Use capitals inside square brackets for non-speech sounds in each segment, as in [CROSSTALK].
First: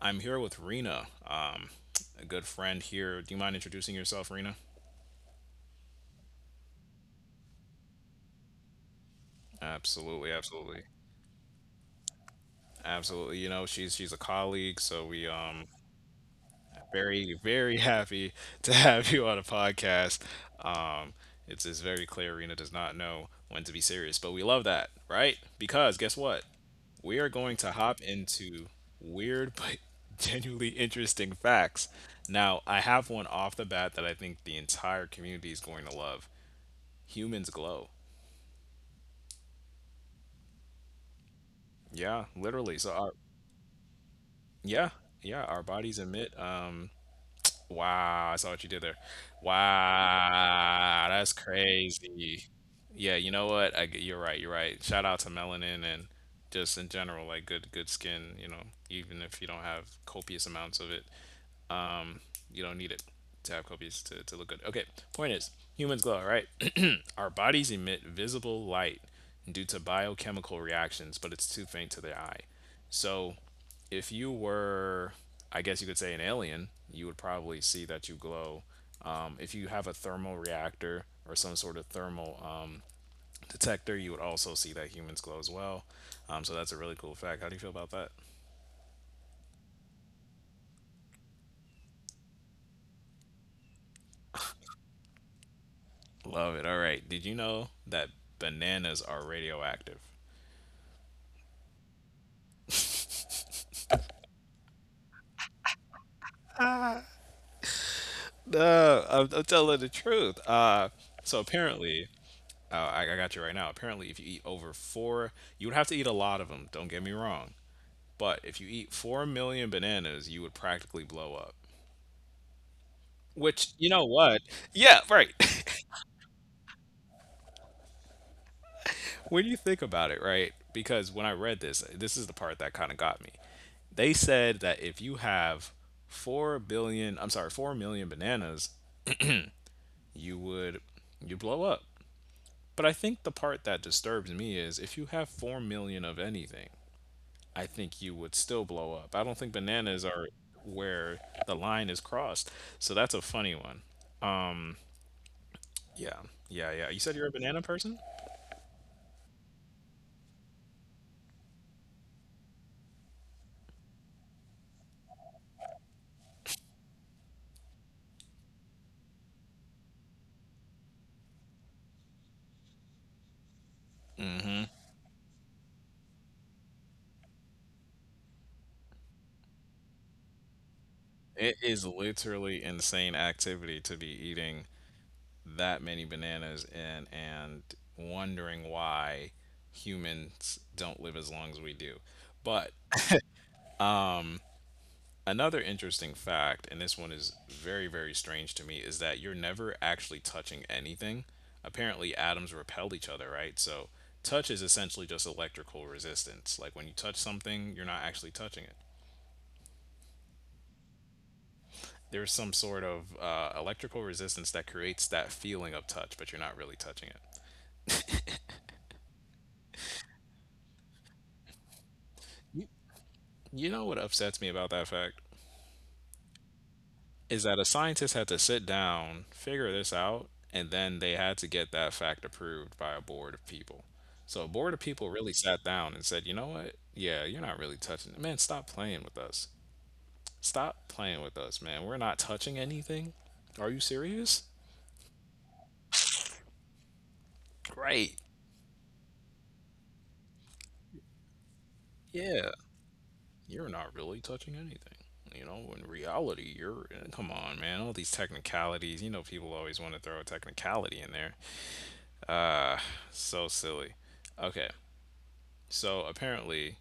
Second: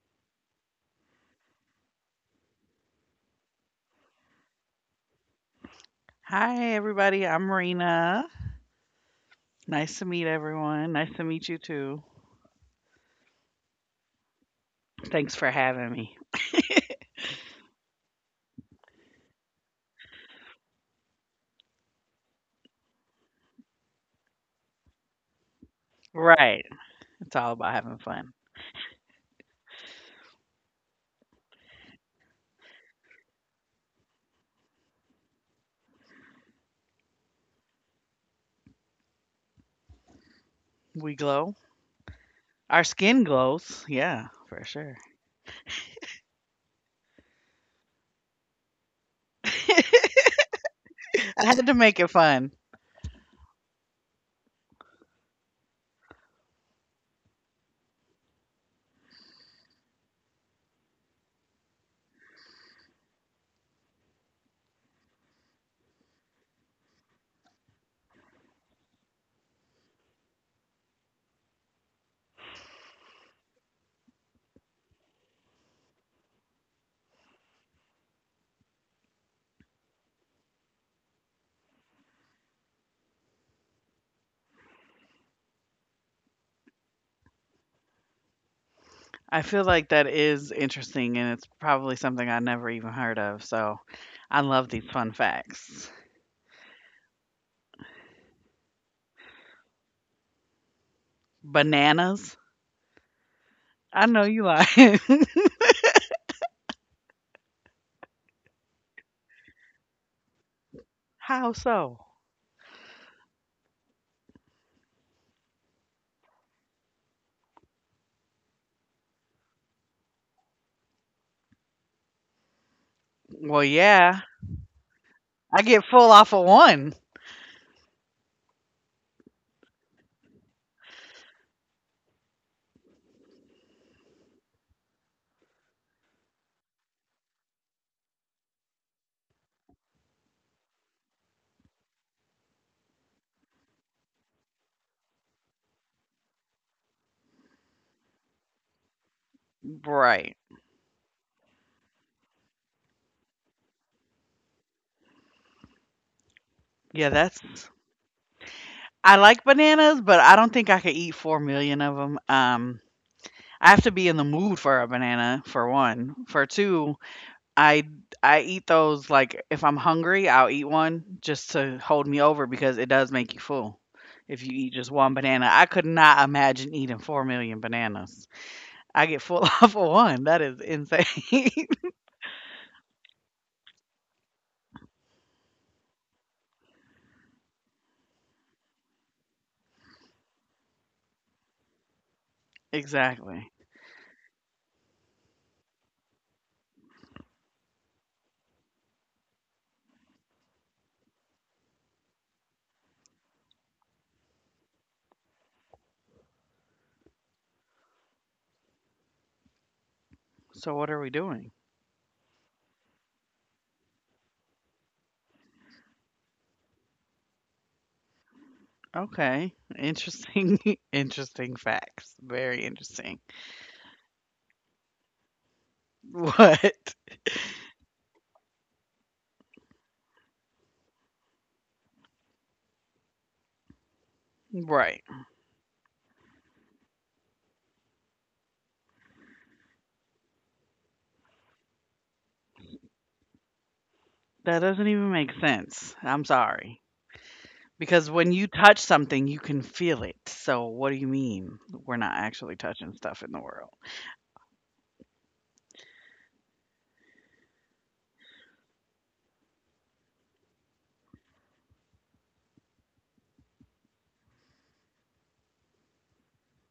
I'm here with Rena, a good friend here. Do you mind introducing yourself, Rena? Hi, everybody. I'm Marina. Nice to meet Absolutely, absolutely, everyone. Nice to meet you too. absolutely. You know, she's a colleague, so we Thanks for having me. very, very [LAUGHS] happy to have you on a podcast. Um, it's very clear Rena does not know when to be serious, but we love that, right? Because guess what? Right. We are It's all going to about having hop fun. into weird but [LAUGHS] genuinely interesting facts. Now, I have one off the bat that I think the entire community is going to love. Humans glow. We glow. Yeah, literally. Our So our, skin glows. Yeah, for yeah, sure. yeah, our bodies emit. Wow, I saw what you did there. [LAUGHS] I Wow, that's had to make it crazy. fun. Yeah, you know what? You're right, you're right. Shout out to melanin and just in general, like good, good skin, you know, even if you don't have copious amounts of it. You don't need it to have copious to look good. Okay, point is humans glow, right? [CLEARS THROAT] Our bodies emit visible light due to biochemical reactions, but it's too faint to the eye. So if you were, I guess you could say, an alien, you would probably see that you glow. If you have a thermal reactor or some sort of thermal detector, you would also see that humans glow as well. So that's a really cool fact. How do you feel about that? I feel like that is interesting and it's probably something I never even heard of. So I love these fun facts. Love it. All right. Did you know that bananas are radioactive? Bananas. I know you lying. No, I'm telling the truth. [LAUGHS] So How so? apparently, I got you right now. Apparently, if you eat over four, you would have to eat a lot of them. Don't get me wrong. But if you eat 4 million bananas, you would practically blow up. Well, Which, you know yeah. what? Yeah, right. I get [LAUGHS] full off of one. When you think about it, right? Because when I read this, this is the part that kind of got me. They said that if you have 4 billion, I'm sorry, 4 million bananas, you would you blow up. But I think the part that disturbs me is if you have 4 million of anything, I think you would still blow up. I don't think bananas are Right. where the line is crossed. So that's a funny one. Yeah. Yeah, yeah. You Yeah, said you're a that's banana person? I like bananas, but I don't think I could eat 4 million of 'em. I have to be in the mood for a banana, for one. For two, I I eat those, like, if I'm hungry, I'll eat one just to hold me over because it does make you full if you eat just one banana. I could not imagine eating 4 million bananas. I get full [LAUGHS] off of one. That is It insane. [LAUGHS] is literally insane activity to be eating that many bananas and wondering why humans don't live as long as we do. But Exactly. another interesting fact, and this one is very, very strange to me, is that you're never actually touching anything. Apparently, atoms repel each other, right? So, touch is essentially just electrical resistance. Like when you touch something, you're not actually touching it. So what are we doing? There's some sort of electrical resistance that creates that feeling of touch, but you're not really touching it. Okay. Interesting [LAUGHS] interesting facts. Very You, interesting. you know what upsets me about that fact? [LAUGHS] What? Is that a scientist had to sit down, figure this out, and then they had to get that fact approved by a board of people. So a board of people Right. really sat down and said, you know what? Yeah, you're not really touching it. Man, stop playing with us. Stop playing with us, man. We're not touching anything. Are you serious? That doesn't even make sense. I'm sorry. Right. Because when you touch something, you can feel it. So what do you mean we're not Yeah. actually touching stuff in the You're world? not really touching anything. You know, in reality, you're come on, man. All these technicalities. You know, people always want to throw a technicality in there. So silly. Okay. So apparently,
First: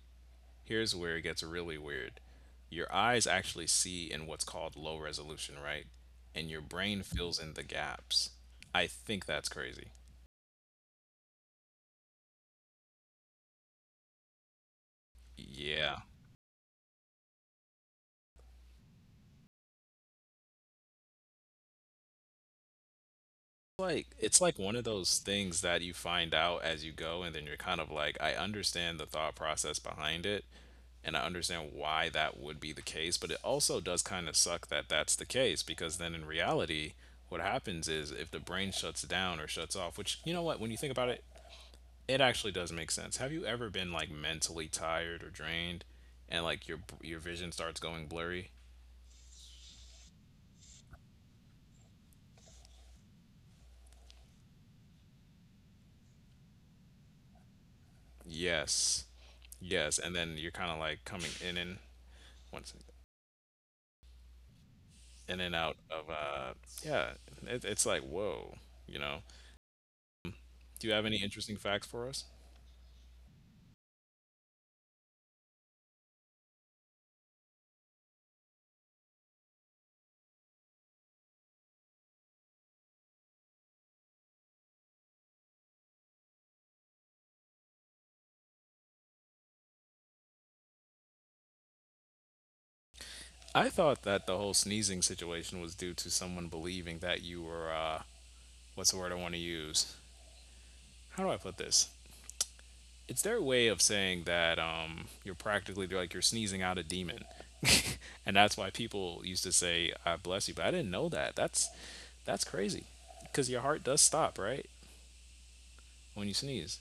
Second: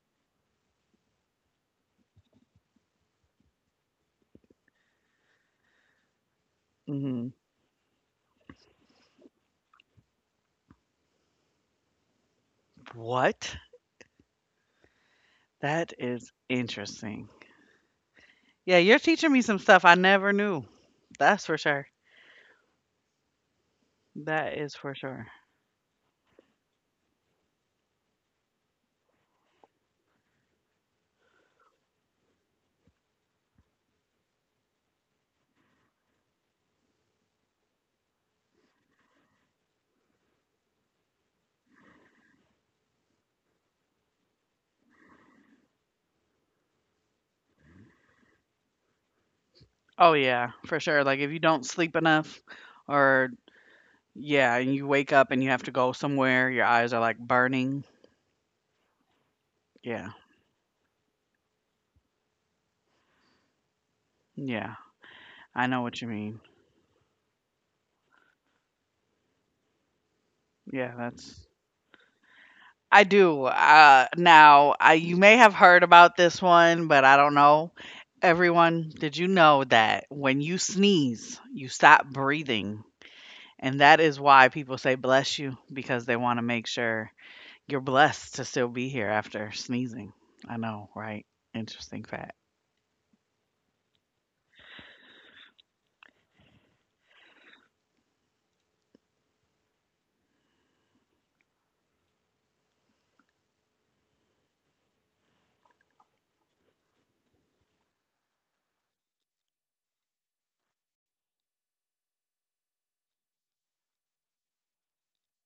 here's where it gets really weird. Your eyes actually see in what's called low resolution, right? And your brain hmm fills in the gaps. I think that's crazy. What? That Yeah. is interesting. Yeah, you're teaching me some stuff I never knew. That's for sure. Like it's That like is one of for those sure. things that you find out as you go, and then you're kind of like, I understand the thought process behind it and I understand why that would be the case, but it also does kind of suck that that's the case, because then in reality what happens is if the brain shuts down or shuts off, which, you know what, when you think about it, it actually does make sense. Have you ever been like mentally tired or drained, and like your vision starts going blurry? Oh yeah, for sure. Like if you don't sleep enough or yeah, and you wake up and you have to go somewhere, your eyes are like burning. Yes. Yes, Yeah. and then you're kind of like coming in and one second, Yeah. in and I know out what you of mean. Yeah, it's like whoa, you know. Do Yeah, you have any that's interesting facts for us? I do. Now, you may have heard about this one, but I don't know. Everyone, did you know that when you sneeze, you stop breathing? And that is why people say bless you, because they want to make sure you're blessed to still be here after sneezing. I know, right? Interesting fact. I thought that the whole sneezing situation was due to someone believing that you were what's the word I want to use? How do I put this? It's their way of saying that you're practically like you're sneezing out a demon, [LAUGHS] and that's why people used to say, "I bless you," but I didn't know that. That's crazy, because your heart does stop right when you sneeze.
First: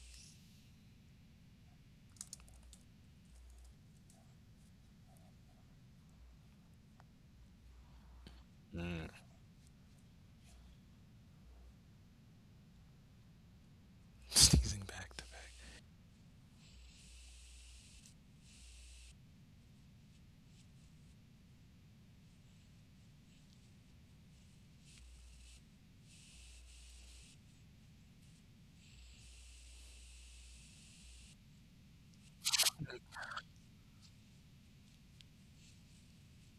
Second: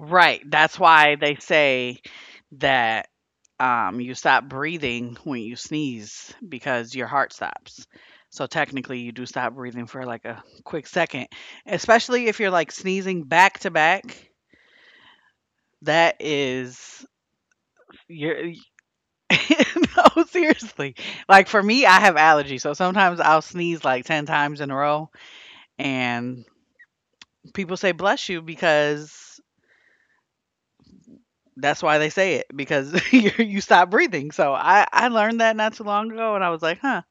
Right, that's why they say that, you stop breathing when you sneeze because your heart stops. So technically you do stop breathing for, like, a quick second, especially if you're, like, sneezing back to back. [LAUGHS] Sneezing back to back. That is you're [LAUGHS] no, seriously. Like, for me, I have allergies, so sometimes I'll sneeze, like, 10 times in a row, and people say, "Bless you," because that's why they say it because [LAUGHS] you stop breathing. So I learned that not too long ago, and I was like, huh,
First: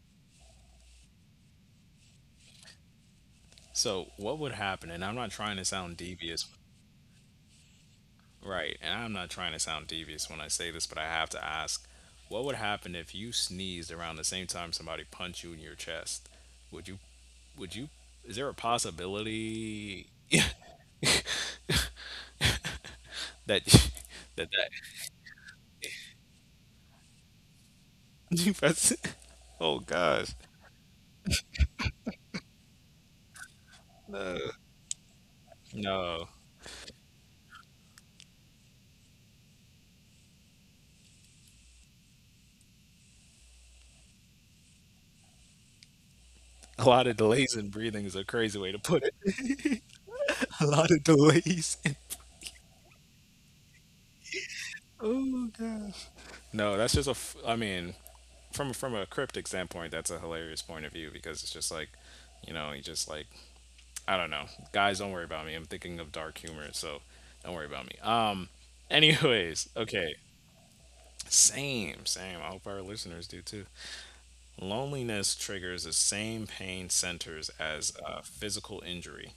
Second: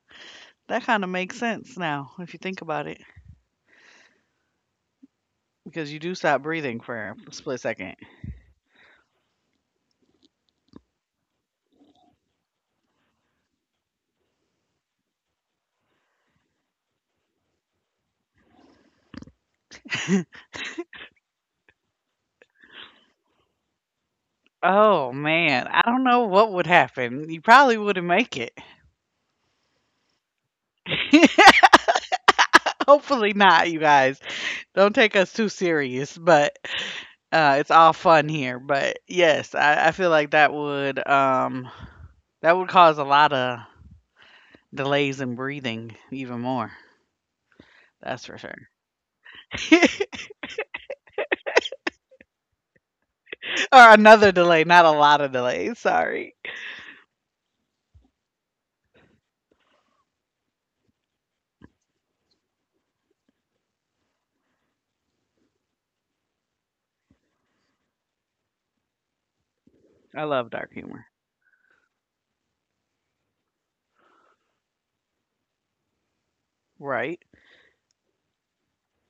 that kind of makes sense now if you think about it So what would happen? And I'm not trying to because you sound do stop devious, breathing for a split second. right? And I'm not trying to sound devious when I say this, but I have to ask, what would happen if you sneezed around the same time somebody punched you in your chest? Would you? Would you? Is there a [LAUGHS] possibility that [LAUGHS] that that Oh man, I don't know what would happen. You probably wouldn't make it. [LAUGHS] that's- oh gosh. [LAUGHS] Hopefully not, you guys. Don't No. take us too serious, but No. It's all fun here. But yes, I feel like that would cause a lot of delays in breathing even more. A lot of That's delays for in sure. breathing is a crazy way to put [LAUGHS] it. [LAUGHS] A lot of delays in. Or another delay, not a lot of delays. [LAUGHS] Sorry. Oh gosh. No, that's just a f- I mean, from a cryptic standpoint, that's a hilarious point of view, because it's just like, you just like, I don't know. Guys, don't worry about me, I'm thinking of dark humor, so don't worry about me. [LAUGHS] Anyways, I okay. love dark humor. Same, same. I hope our listeners do too. Loneliness triggers the same pain Right. centers as physical injury,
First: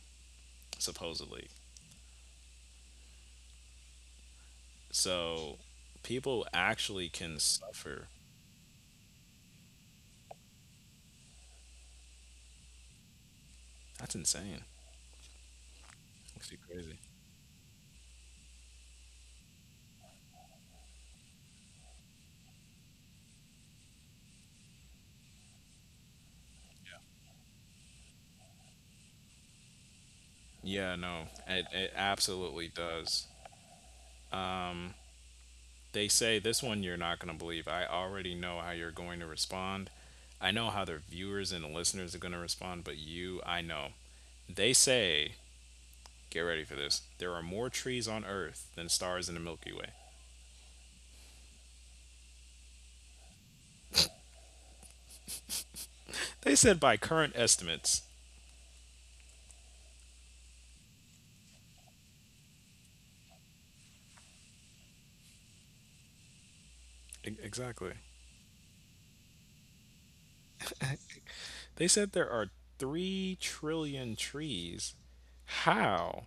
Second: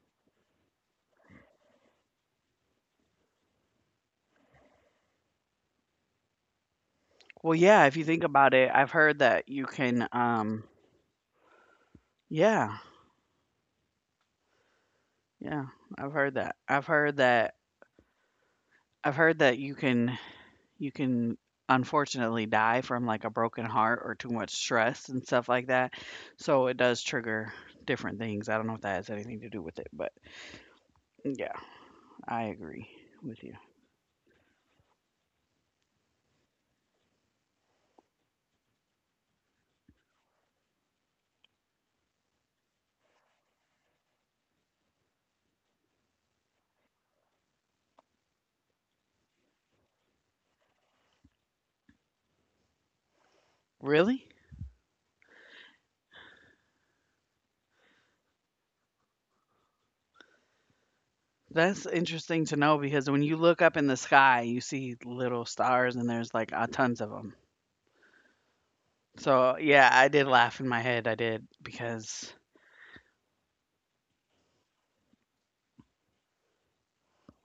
supposedly. So people actually can Well, suffer. yeah, if you think about it, I've heard that you can yeah. That's insane. Yeah. I've That's heard that. crazy. I've heard that you can unfortunately die from like a broken heart or too much stress and stuff like that. So it does trigger different things. I don't know if that has anything to do with it, but Yeah, no, yeah, it I absolutely agree with does. you. Um, they say this one you're not going to believe. I already know how you're going to respond. I know how their viewers and listeners are going to respond, but you, I know. They say, get ready for this, there are more trees on Earth than stars in the Milky Way. Really? They said by current estimates, That's interesting to know because when you look up in the sky, you see little stars and there's, like, tons of them. Exactly. So, yeah, I did laugh in my head, I did, because They said there are 3 trillion trees. How?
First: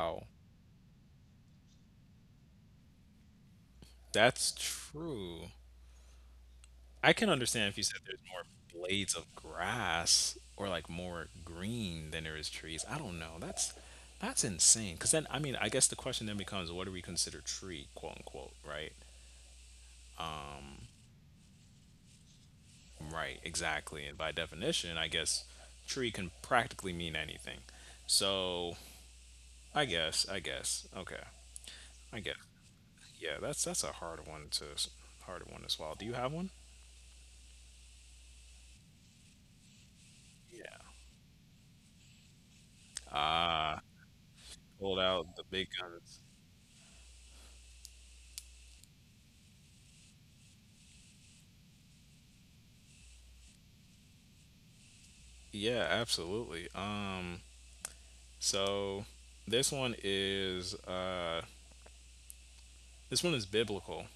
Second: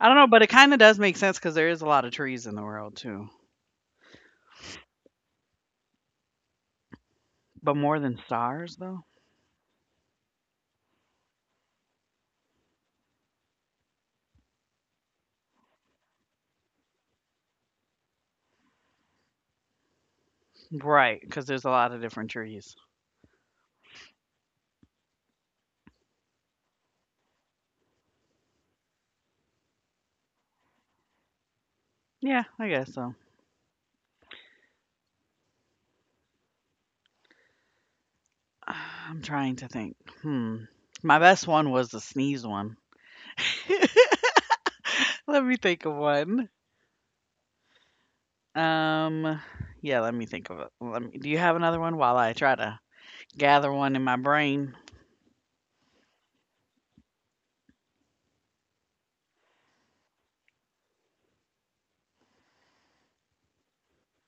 I don't know, but it kinda does make sense because there is a lot of trees in the world too. That's true. I can understand But if you more said than there's more stars, though? blades of grass or like more green than there is trees. I don't know. That's insane. Because then, I mean, I guess the question then becomes, what do we consider tree, quote unquote, right? Um, Right, because there's a lot of different trees. right, exactly. And by definition, I guess tree can practically mean anything. So I guess. I guess. Okay. I Yeah, get. I guess so. Yeah, that's a hard one to hard one to swallow. Do you have one? [SIGHS] I'm trying to think. Hmm. Yeah. My best one was the sneeze one. [LAUGHS] Ah, pulled Let out me the big think of guns. one. Um, yeah, let me think of it. Let me Do you have another one while I try to gather one in my brain. Yeah, absolutely. So this one is uh, this one is biblical,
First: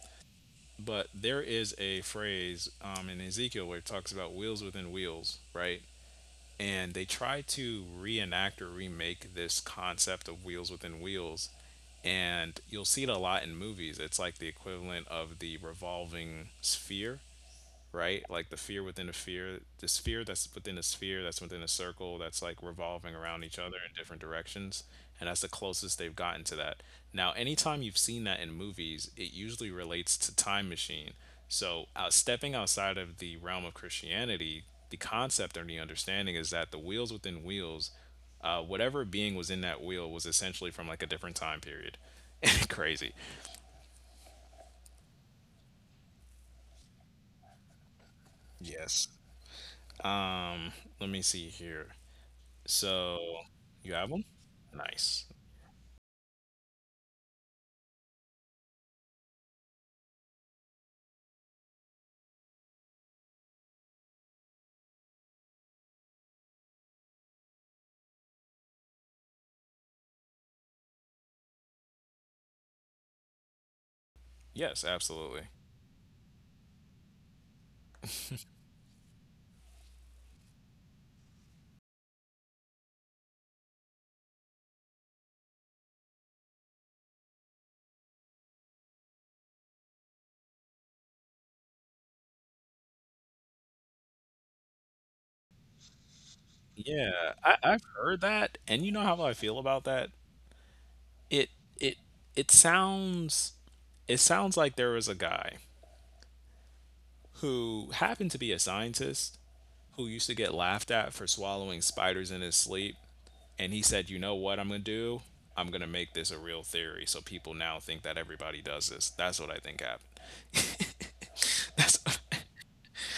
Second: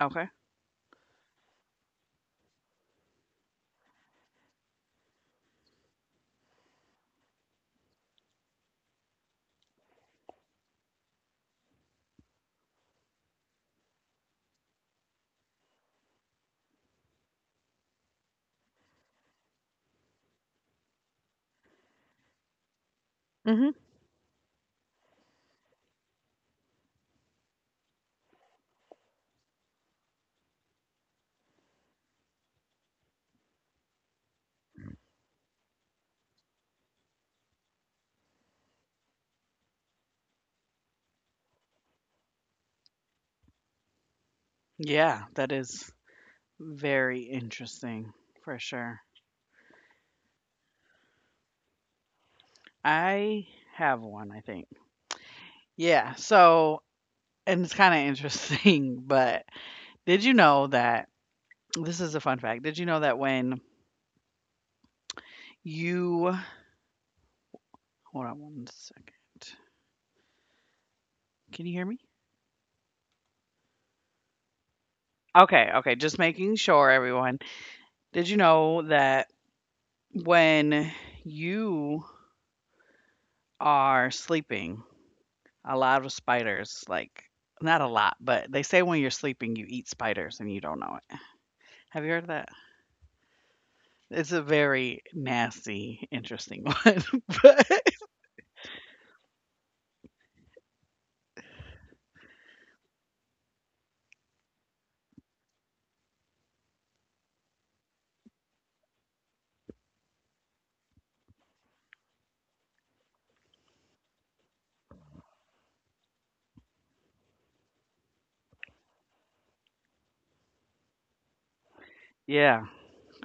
Okay. but there is a phrase in Ezekiel where it talks about wheels within wheels, right? And they try to reenact or remake this concept of wheels within wheels, and you'll see it a lot in movies. It's like the equivalent of the revolving sphere, right? Like the fear within a fear, the sphere that's within a sphere, that's within a circle, that's like revolving around each Mhm. other in different directions. And that's the closest they've gotten to that. Now, anytime you've seen that in movies, it usually relates to time machine. So, out stepping outside of the realm of Christianity, the concept or the understanding is that the wheels within wheels, whatever being was in that wheel was essentially from like a different time period. [LAUGHS] Crazy. Yeah, that is very interesting for sure. Yes. Um, let me see here. So I you have have them? one, I think. Nice. Yeah, so and it's kinda interesting, [LAUGHS] but did you know that this is a fun fact. Did you know that when you hold on one second. Can you hear me? Yes, absolutely. Okay, okay, just making sure everyone. Did you know that when you are sleeping, a lot of spiders, like not a lot, but they say when you're sleeping, you eat spiders and you don't know it. Have you heard of that? It's a very nasty, interesting [LAUGHS] one, Yeah, I've but heard that, and you know how I feel about that. It it it sounds it sounds like there was a guy who happened to be a scientist who used to get laughed at for swallowing spiders in his sleep, and he said, "You know what I'm gonna do? I'm gonna make this a real theory, so people now think that everybody does this." That's what I think happened. [LAUGHS] That's what yeah,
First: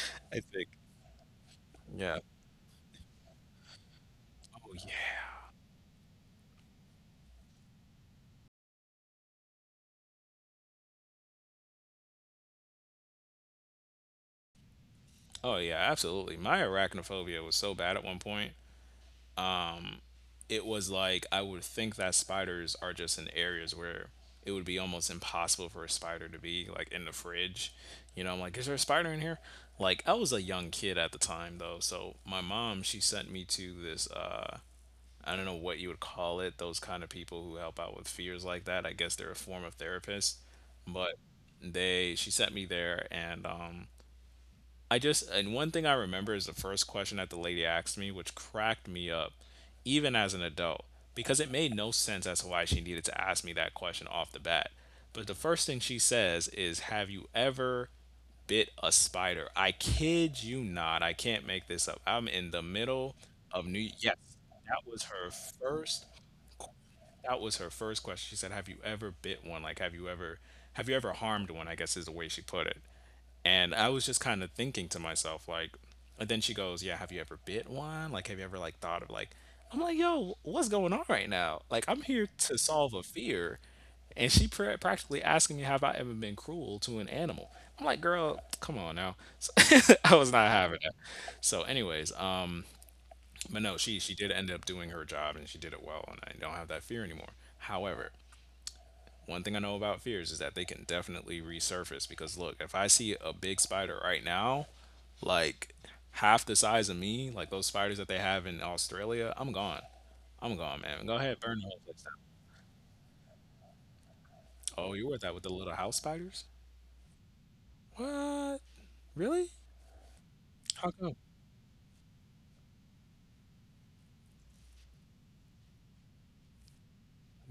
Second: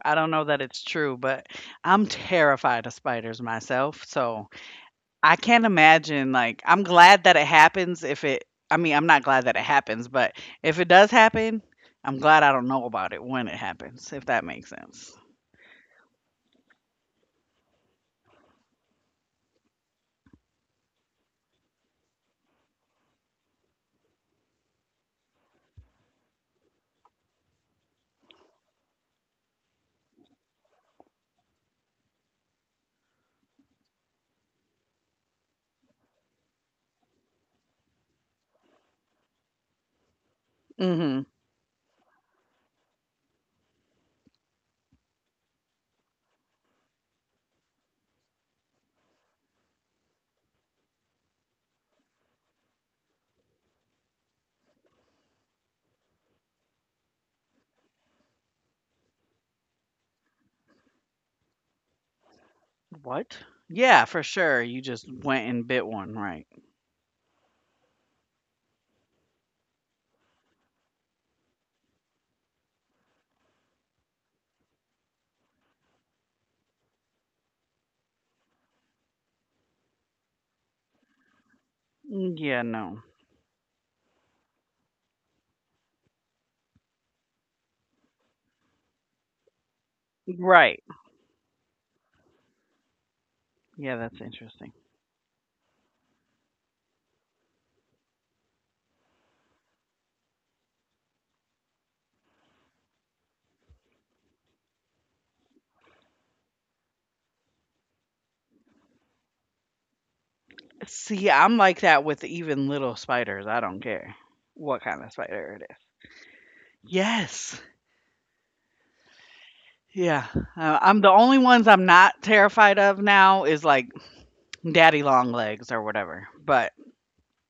I don't I know that think. it's true, but I'm Yeah. terrified of spiders myself, so Oh yeah. I can't imagine, like, I'm glad that it happens if it I mean, I'm not glad that it happens, but if it does happen, I'm glad I don't know about it when it happens, if that makes sense. Oh yeah, absolutely. My arachnophobia was so bad at one point. Um, it was like I would think that spiders are just in areas where it would be almost impossible for a spider to be, like in the fridge. You know, I'm like, is there a spider in here? Like I was a young kid at the time though, so my mom she sent me to this I don't know what you would call it, those kind of people who help out with fears like that. I guess they're a form of therapist. But Mhm. they she sent me there, and I just and one thing I remember is the first question that the lady asked me, which cracked me up, even as an adult, because it made no sense as to why she needed to ask me that question off the bat. But the first thing she says is, "Have you ever bit a spider?" I kid you not. I can't make this up. I'm in the middle What? of New. Yeah, Yes, for sure. You that just was her went and bit first. one, right? That was her first question. She said, "Have you ever bit one? Like, have you ever harmed one?" I guess is the way she put it. And I was just kind of thinking to myself, like, and then she goes, "Yeah, have you ever bit one? Like, have you ever, like, thought of, like," I'm like, "Yo, what's going on right now? Like, I'm here Mm, to yeah, solve no. a fear." And she practically asking me, "Have I ever been cruel to an animal?" I'm like, "Girl, come on now." [LAUGHS] So [LAUGHS] I was not having Right. that. So, anyways, but no, Yeah, she that's did end up interesting. doing her job and she did it well. And I don't have that fear anymore. However, one thing I know about fears is that they can definitely resurface because look, if I see a big spider right now, like half the size of me, like those spiders that they have in Australia, I'm gone. I'm gone, man. Go See, ahead, burn I'm the whole like place that down. with even little spiders. I don't care what Oh, kind you of were that with the spider it little is. house spiders? Yes. What? Really? Yeah. How I'm the come? only ones I'm not terrified of now is like daddy long legs or whatever. But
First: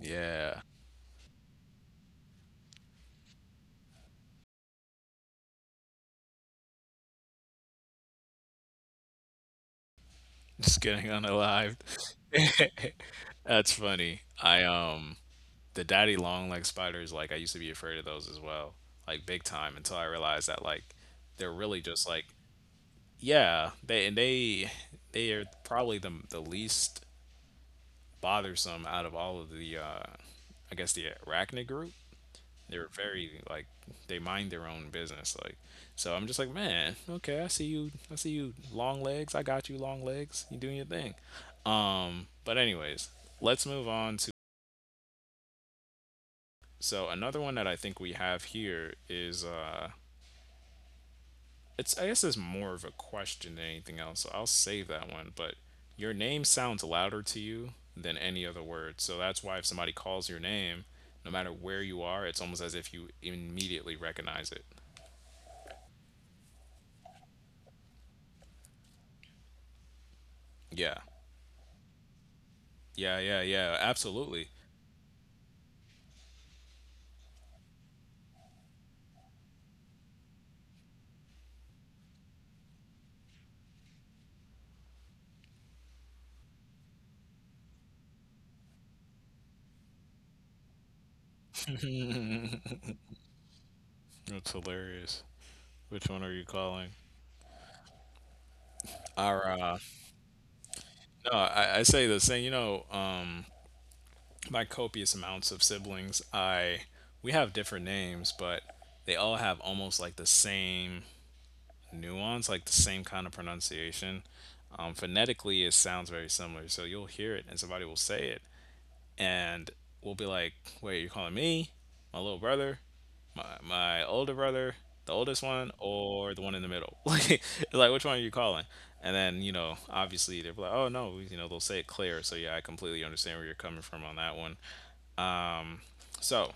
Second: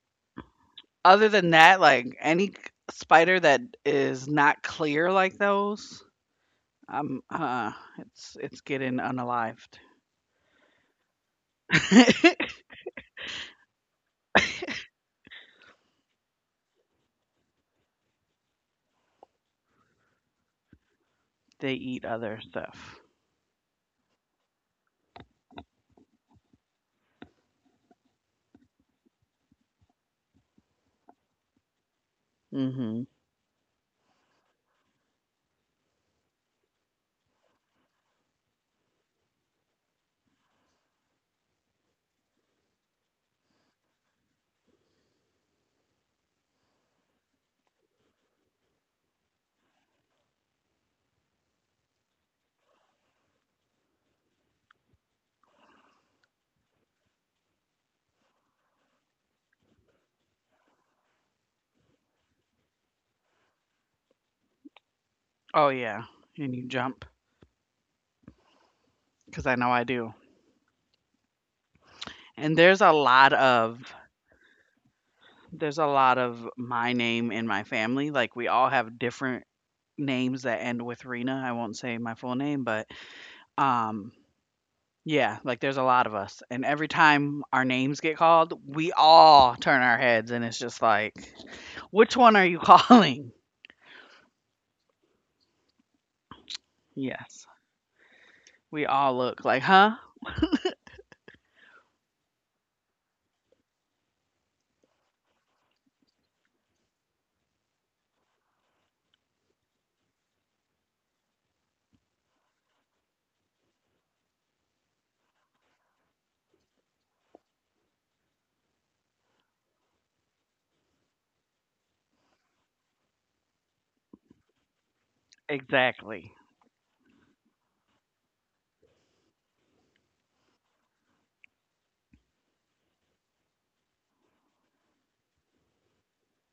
Yeah. other than that, like spider that is not clear like those, I'm it's getting unalived. [LAUGHS] Just getting unalived. [LAUGHS] [LAUGHS] That's funny. I the daddy long leg spiders, like I used to be afraid of those as well. Like big time until I realized that, like, they're They really eat just like other stuff. yeah, they are probably the least bothersome out of all of the I guess the arachnid group. They're Mhm. very like they mind their own business. Like so I'm just like, "Man, okay, I see you, long legs. I got you, long legs. You doing your thing." But anyways, let's move on to another one that I think we have here is It's I guess it's more of a question than anything else. So I'll save that one. But your name sounds louder to you than any other word. So that's why if somebody calls your name, no matter where you are, it's almost as if you immediately recognize it. Oh, yeah, and you jump because I know I do. Yeah. And Yeah, yeah, yeah. Absolutely. there's a lot of my name in my family, like, we all have different names that end with Rena, I won't say my full name, but, um, yeah, like, there's a lot of us, and every time our names get called, we all turn our heads, and it's just like, "Which one are you [LAUGHS] calling?" That's hilarious. Which one are you calling? Yes, we all look Our like, "Huh?" no, I say the same. You know, my copious amounts of siblings, I we have different names, but they all have almost like the same nuance, like the same kind of pronunciation. Phonetically, it sounds very similar. So you'll hear it and somebody will say it, and we'll be like, wait, you're calling me, my little brother, my older brother, the oldest one, or Exactly. the one in the middle? [LAUGHS] Like, which one are you calling? And then, you know, obviously they're like, "Oh no," you know, they'll say it clear. So yeah, I completely understand where you're coming from on that one. Um, so,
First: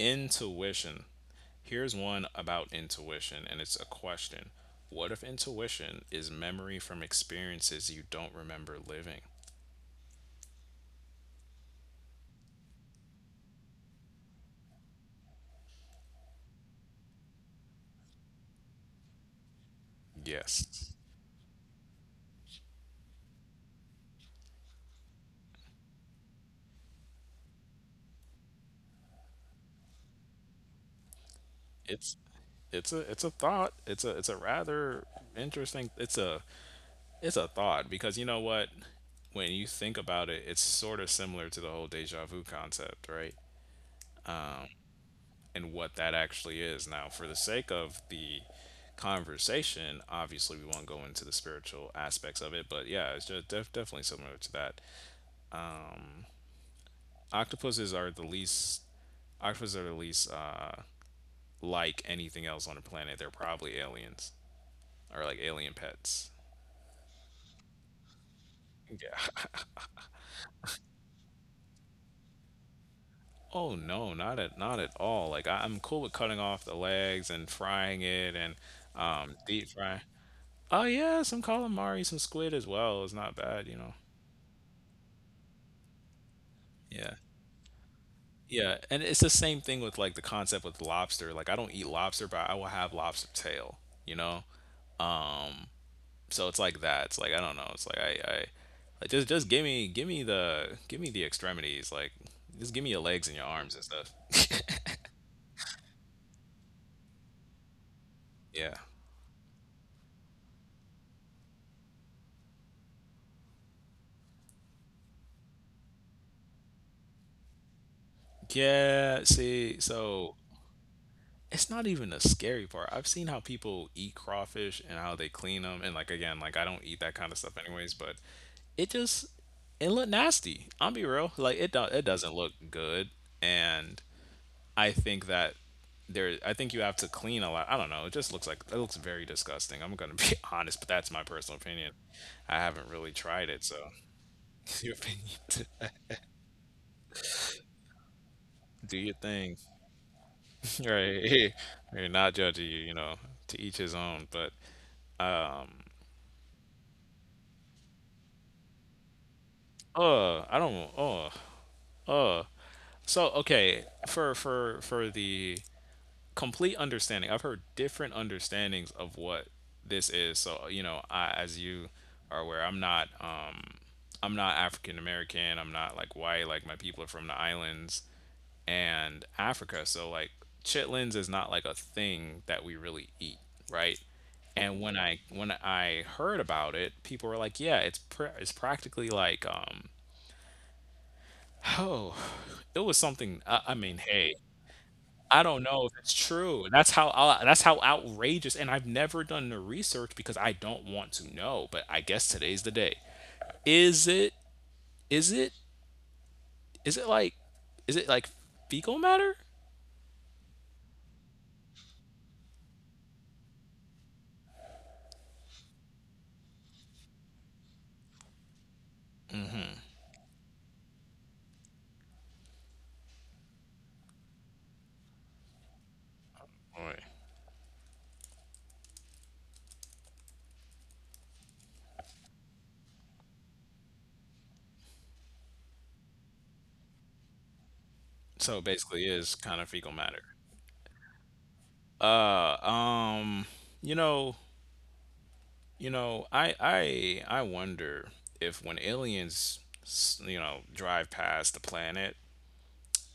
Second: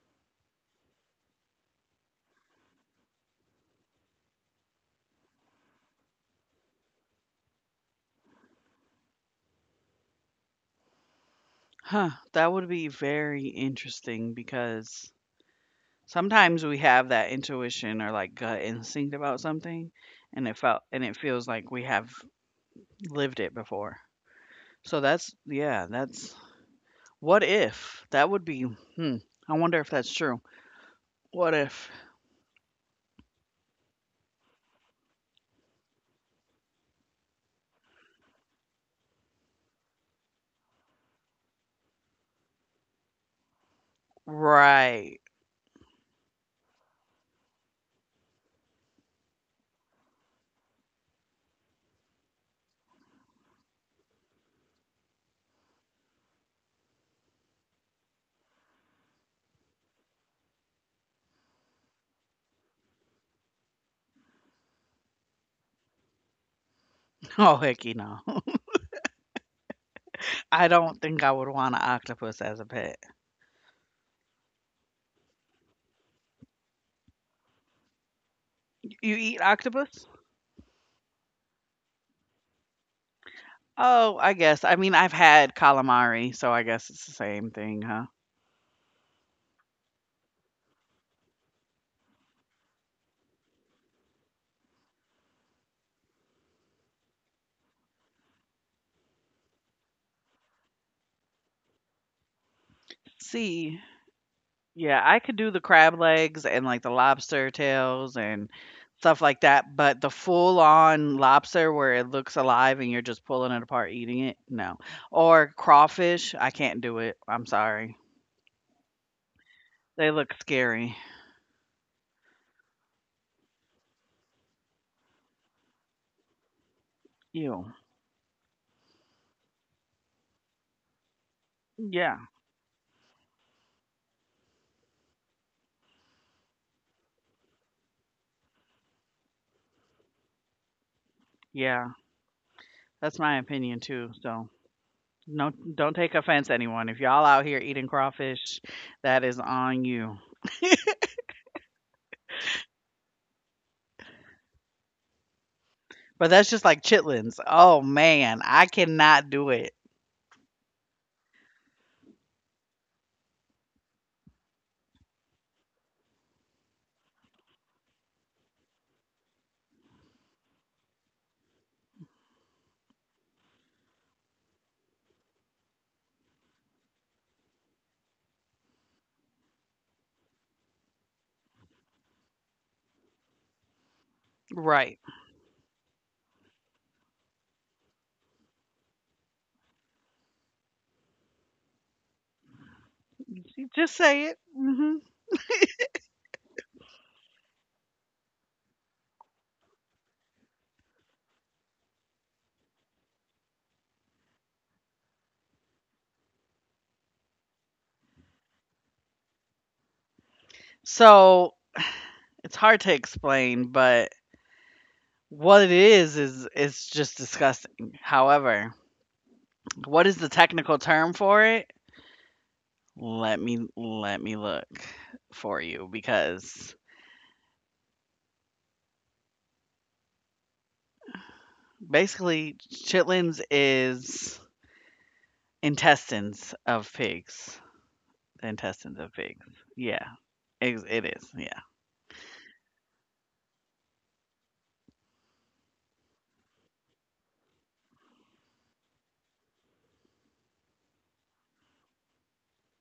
intuition. Here's one about intuition, and it's a question. What if intuition is memory from experiences you don't remember living? Huh, that would be very interesting because sometimes we have that intuition or like gut instinct about something and it felt Yes. and it feels like we have lived it before. So that's yeah, that's what if? That would be hmm. I wonder if that's true. What if? It's it's a thought. It's a rather interesting it's a thought because, you know what? When you think about it, it's sort of similar to the whole deja vu concept, right? Right. [LAUGHS] And what that actually is. Now, for the sake of the conversation, obviously we won't go into the spiritual aspects of it, but yeah, it's just definitely similar to that. Octopuses are the least octopuses are the least like anything else on the planet. They're probably aliens or like alien pets. Oh hecky no. [LAUGHS] Yeah. [LAUGHS] I don't think I would want an octopus as a pet. Oh no, not at all. Like I, I'm cool with cutting off the legs and frying it and You eat deep fry. octopus? Oh yeah, some calamari, some squid as well. It's not bad, you know. Oh, I guess. I mean, I've had calamari, so I guess it's the Yeah. same thing, huh? Yeah, and it's the same thing with like the concept with lobster. Like I don't eat lobster, but I will have lobster tail, you know? Um, So it's like that. It's like I don't know. It's like I like just give me give me the extremities. Like just give me your legs and your arms See, and stuff. Yeah, I could do the crab legs and, like, the lobster tails and Yeah. stuff like that, but the full-on lobster where it looks alive and you're just pulling it apart, eating it, no. Or crawfish, I can't do it, I'm sorry. Yeah, see, They so look scary. it's not even the scary part. I've seen how people eat crawfish and how they clean them, and like again, like I don't eat that kind of stuff Ew. anyways, but it just it looked nasty. I'll be real, like it do, it Yeah, doesn't look good, and I think that there I think you have to clean a lot. I don't know. It just looks like it looks very disgusting. I'm going to be [LAUGHS] honest, but that's my personal opinion. yeah, I haven't really that's tried my it, so opinion too, so [LAUGHS] your opinion. no, [LAUGHS] don't take offense, anyone. If y'all out here eating crawfish, Do your that thing. is [LAUGHS] on you. Right. [LAUGHS] We're not judging you, you know, to each his own, but But that's just like chitlins. Oh, man, I cannot do it. I don't uh, uh. So, okay, for the complete understanding. I've heard different understandings of what this is. So, you know, I, as you are aware, I'm not African American, I'm not like white, like my people are from the islands and Africa. So like chitlins is not like a thing that we really eat, right? And Right. When I heard about it, people were like, "Yeah, it's it's practically like, um, oh, it was something. I mean, Just say hey, it. Mhm. I don't know if it's true. That's how ou that's how outrageous," and I've never done the research because I don't want to know, but I guess today's the day. Is it Is it like is it like fecal matter? So, it's hard to explain, but what it is it's just disgusting. However, what is the technical term for it? Let me look for you because Alright. basically chitlins is intestines of pigs. So it The basically intestines is of kind of pigs. fecal matter. Yeah, it is. Yeah. Uh, Um, you know, I I wonder if when aliens, you know, drive past the planet,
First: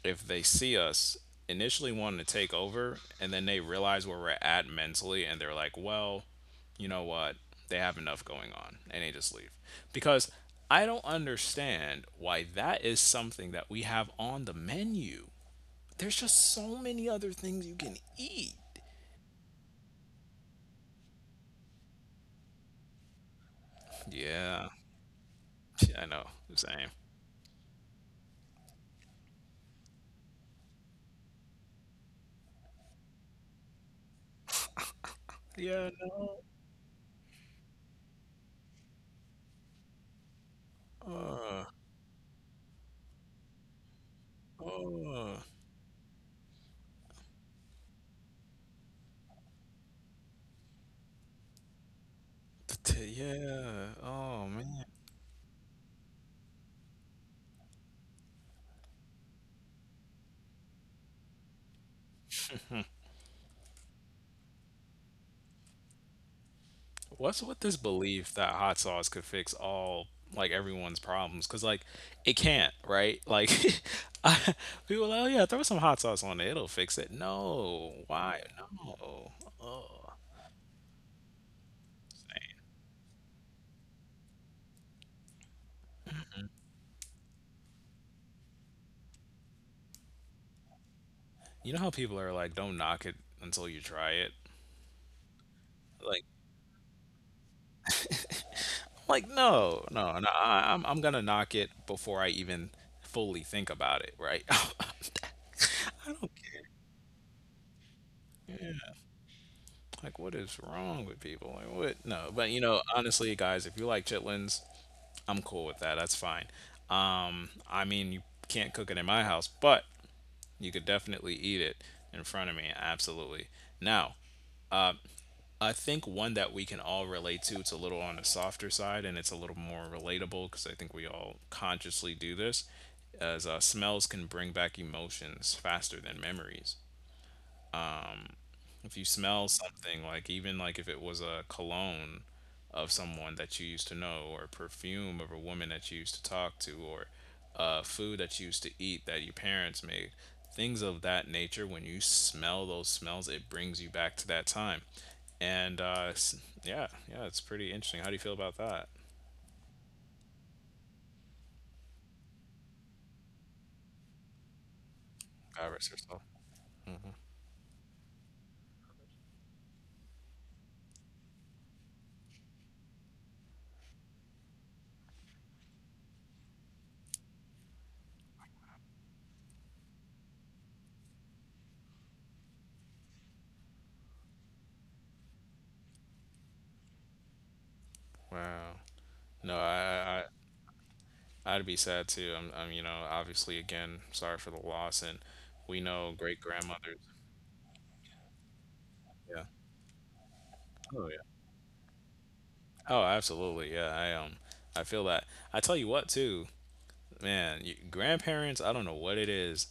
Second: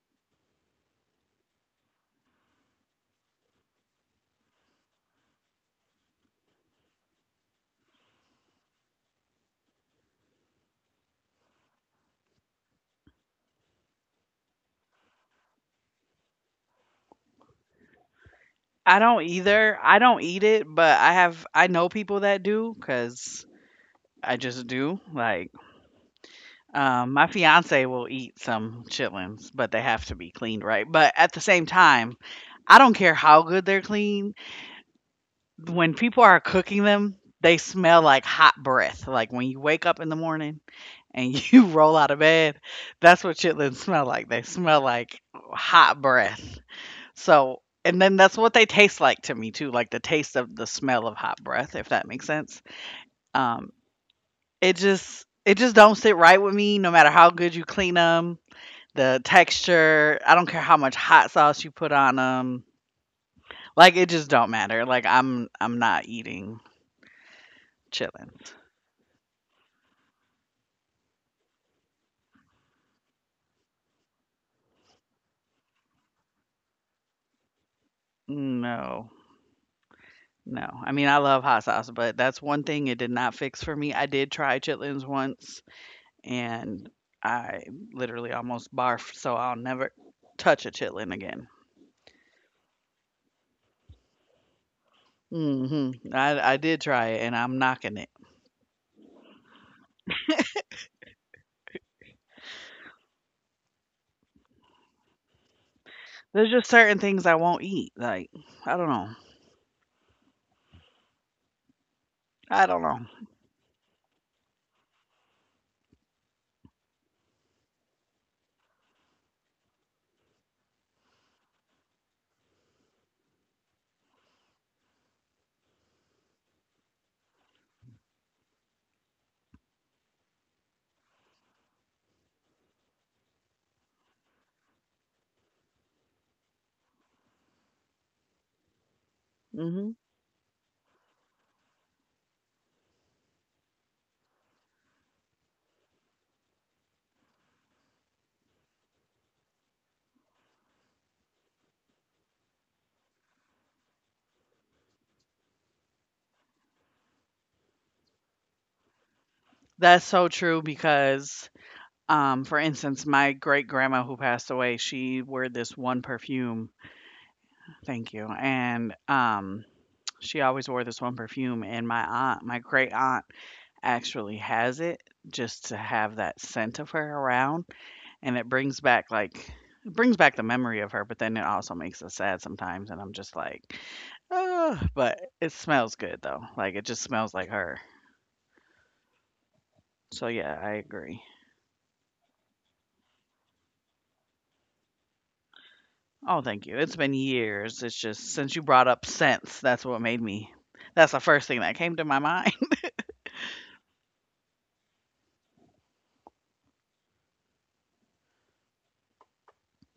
if they see us initially wanting to take over and then they realize where we're at mentally and they're like, "Well, you know what? They have enough going on," and they just leave. Because I don't understand why that is something that we have on the menu. There's just so many other things you can eat. I don't either. I don't eat it, but I know people that do cuz I Yeah, just do. Like I know. Same. My fiance will eat some chitlins, but they have to be cleaned right. But at the same time, I don't care how good they're clean. Yeah, When people no. are cooking them, they smell like hot breath. Like when you wake up in the morning and [LAUGHS] you Uh, roll out of bed, that's what chitlins smell like. They smell like uh, hot breath. So, and then that's what they taste like to me too, like the taste of the smell of hot breath, if that makes sense. Um, yeah. Oh, it man. just don't sit right with me, no matter how good you clean 'em. The texture, I don't care how much hot sauce you put on them. Like, it just don't matter. Like, I'm not eating What's with this belief chitlins. that hot sauce could fix all like everyone's problems? 'Cause like it can't, right? Like [LAUGHS] I, people are like, "Oh yeah, throw some hot sauce on it, it'll fix it." No, why? No. No. Oh. No. I mean, I love hot sauce, but that's one thing it did not fix for me. I did try chitlins once, and I literally almost barfed, so I'll never touch a chitlin again. You know how people are like, "Don't knock it until you try it." Mm Mhm. I Like, did try it, and I'm knocking it. No, no, no. I'm gonna knock it before I even fully think about it, right? [LAUGHS] I There's don't just certain things I won't eat. Like, I don't care. know. Yeah. Like, what is wrong with people? Like, what? No. I don't But, you know. know, honestly, guys, if you like chitlins, I'm cool with that. That's fine. I mean, you can't cook it in my house, but you could definitely eat it in front of me. Absolutely. Now, I think one that we can all relate to, it's a little on the softer side and it's a little more relatable because I think we all consciously do this, as smells can bring back emotions faster than memories. If you Mm smell Mhm. something, like even like if it was a cologne of someone that you used to know, or perfume of a woman that you used to talk to, or food that you used to eat that your parents made, things of that nature, when you smell those smells it brings you back to that time. And yeah, yeah, it's pretty interesting. How do you feel about that? That's so true because for instance, my great grandma who passed away, she wore this God one rest her soul. perfume, thank you, and, she always wore this one perfume, and my aunt, my great aunt actually has it just to have that scent of her around, and it brings back, like, it brings back the memory of her, but then it also makes us sad sometimes, and I'm just like, oh, but it smells good, though, like, it just smells like her. Wow. No, So, I, I, yeah, I agree. I- I'd be sad too. I'm, you know, obviously, again, sorry for the loss, and we Oh, know thank great you. It's been grandmothers. years. It's just since you brought up scents, Yeah. that's what made me that's the Oh first yeah. thing that came to my mind. [LAUGHS] Oh, absolutely. Yeah, I feel that. I tell you what too, man, you, grandparents, I don't know what it is,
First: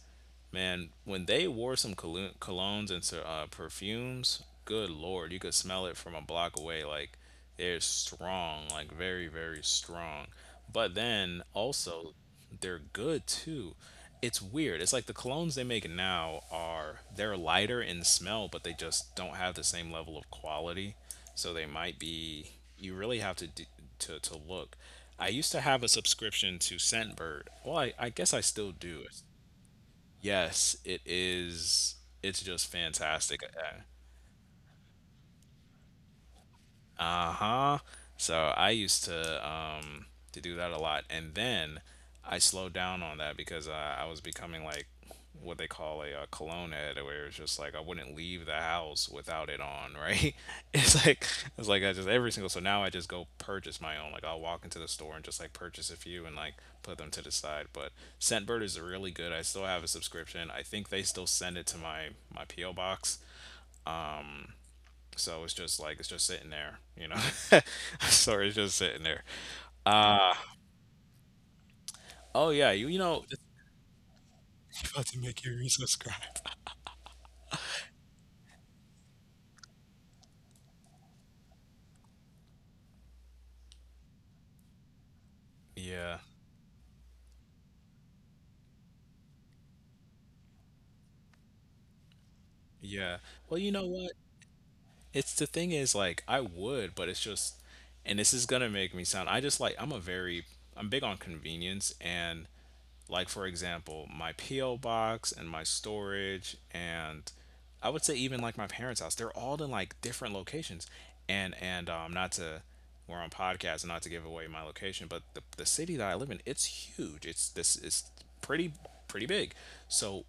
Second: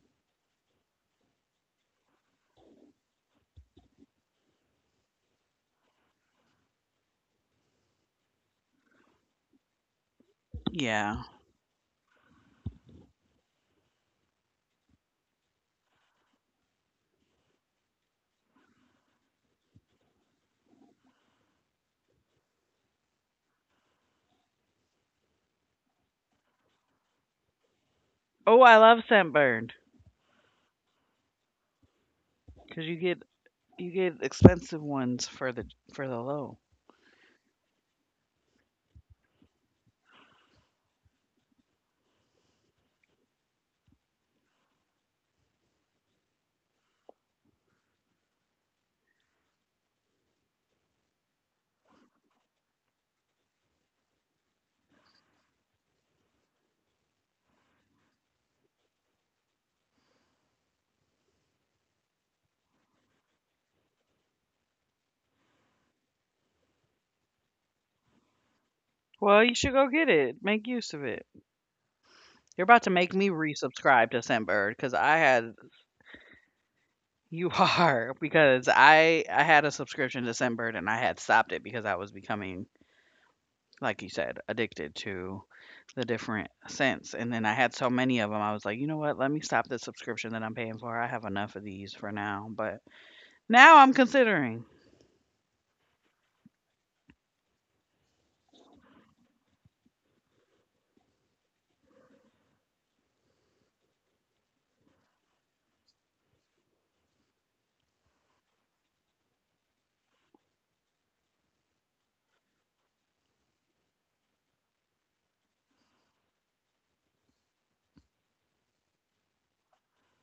man, when they wore some colognes and perfumes, good lord, you could smell it from a block away. Like they're strong, like very, very strong. But Yeah. then also, they're good too. It's weird. It's like the colognes they make now are they're lighter in smell, but they just don't have the same level of quality. So they might be. You really have to to look. I used to have a subscription to Scentbird. Well, I guess I still Oh, do. I love Scentbird Yes, it is. It's just because fantastic. Uh, you get expensive ones for the low. uh-huh So I used to do that a lot. And then I slowed down on that because I was becoming like what they call a, cologne head, where it's just like I wouldn't leave the house without it on, right. [LAUGHS] it's like it's like I just every single— so now I just go purchase my own. Like, I'll walk into the store and just like purchase a few and like put them to the side. But Scentbird is really good. I still have a subscription. I think they still send it to my po box. So it's just like, it's just sitting there. [LAUGHS] So it's just sitting there. Well, you should go get it. Make use of it. Oh yeah, You're about you to know. make me resubscribe to Scentbird because I had Describe. you are [LAUGHS] because I had a subscription to Scentbird and I had stopped it because I was becoming like you said, addicted to the Yeah, different scents. And then I had so many of them, I was like, you know what? Let me stop the subscription that I'm paying for. I have enough of these for now. But yeah. Well, you know now I'm what? considering. It's— the thing is, like, I would, but it's just— and this is gonna make me sound— I just— like, I'm a very— I'm big on convenience. And, like, for example, my PO box and my storage and, I would say, even like my parents' house, they're all in like different locations. And not to— we're on podcast and not to give away my location, but the city that I live in, it's huge. It's this, it's pretty pretty big. So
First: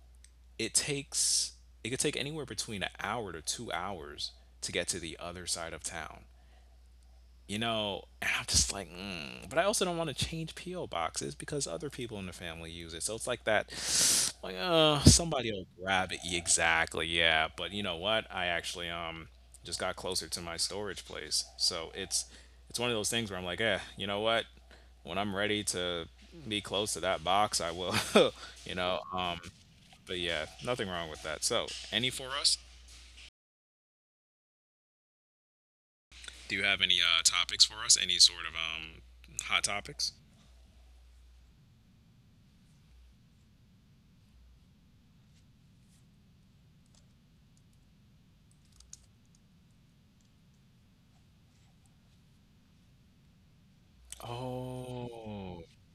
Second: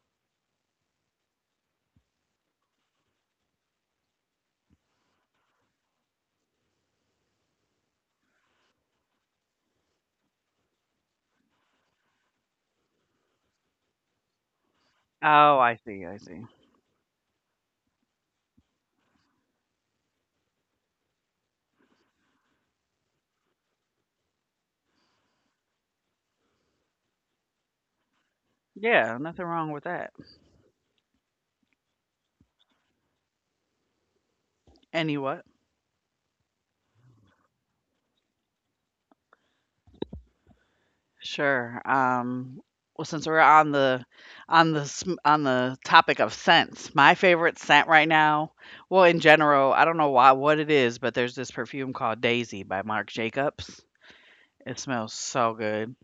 it takes it could take anywhere between an hour to 2 hours to get to the other side of town, and I'm just like mm. But I also don't want to change po boxes, because other people in the family use it. So it's like that. [SNIFFS] Like, somebody Oh, will I see. grab I it. see. Exactly, yeah. But, you know what? I actually just got closer to my storage place. So it's one of those things where I'm like, eh, you know what? When I'm ready to be close to that box, I will. [LAUGHS] You know. Yeah, nothing wrong with that. But yeah, nothing wrong with that. So, any for us? Any what? Do you have any topics for us? Any sort of hot topics? Sure. Well, since we're on the on the topic of scents, my favorite scent right now, well, in general, I don't know why what it is, but there's this perfume called Daisy by Marc Jacobs. It smells so Oh, good.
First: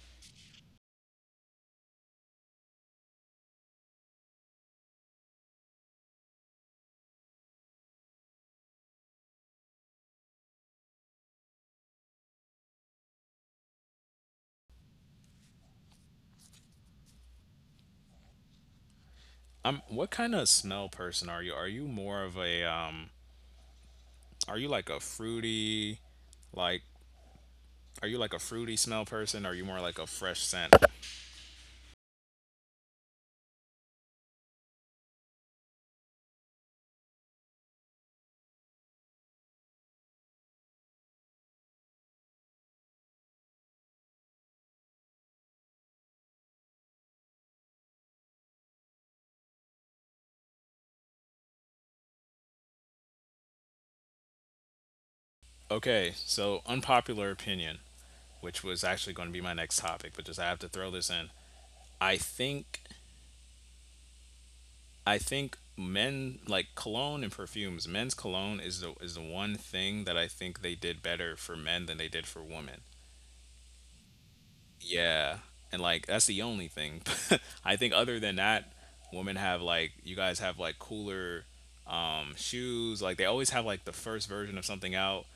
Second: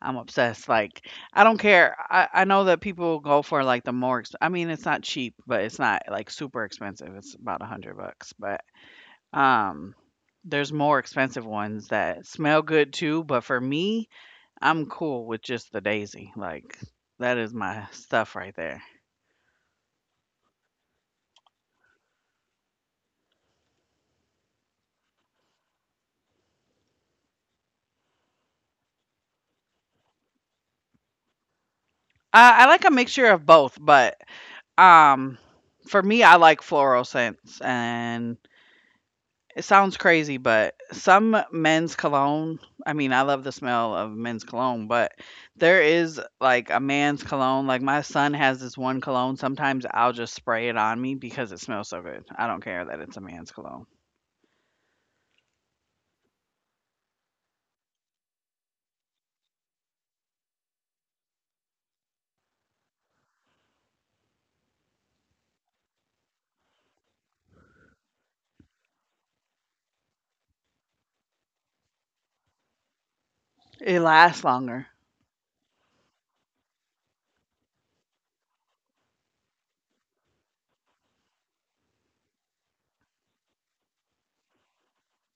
I'm obsessed. Like, I don't care. I know that people go for like the more, I mean, it's not cheap, but it's not like super expensive. It's about 100 bucks, but, um, there's more expensive ones that smell good too. But for me, I'm cool with just the daisy. Like, that is my stuff right there. What kind of smell person are you? Are you more of a? Are you like a fruity like? Are you like a fruity smell person? Are you more like a fresh scent? I like a mixture of both, but, um, for me, I like floral scents and it sounds crazy, but some men's cologne, I mean, I love the smell of men's cologne, but there is like a man's cologne. Like my son has this one cologne. Sometimes I'll just spray it on me because it smells so good. I don't care that it's a man's cologne. Okay, so, unpopular opinion, which was actually going to be my next topic, but just— I have to throw this in. I think I think men like cologne and perfumes. Men's cologne is the one thing that I think they did better for men than they did for women. It lasts longer. Yeah, and like that's the only thing. [LAUGHS] I think, other than that, women have like— you guys have like cooler shoes. Like, they always have like the first version of something out.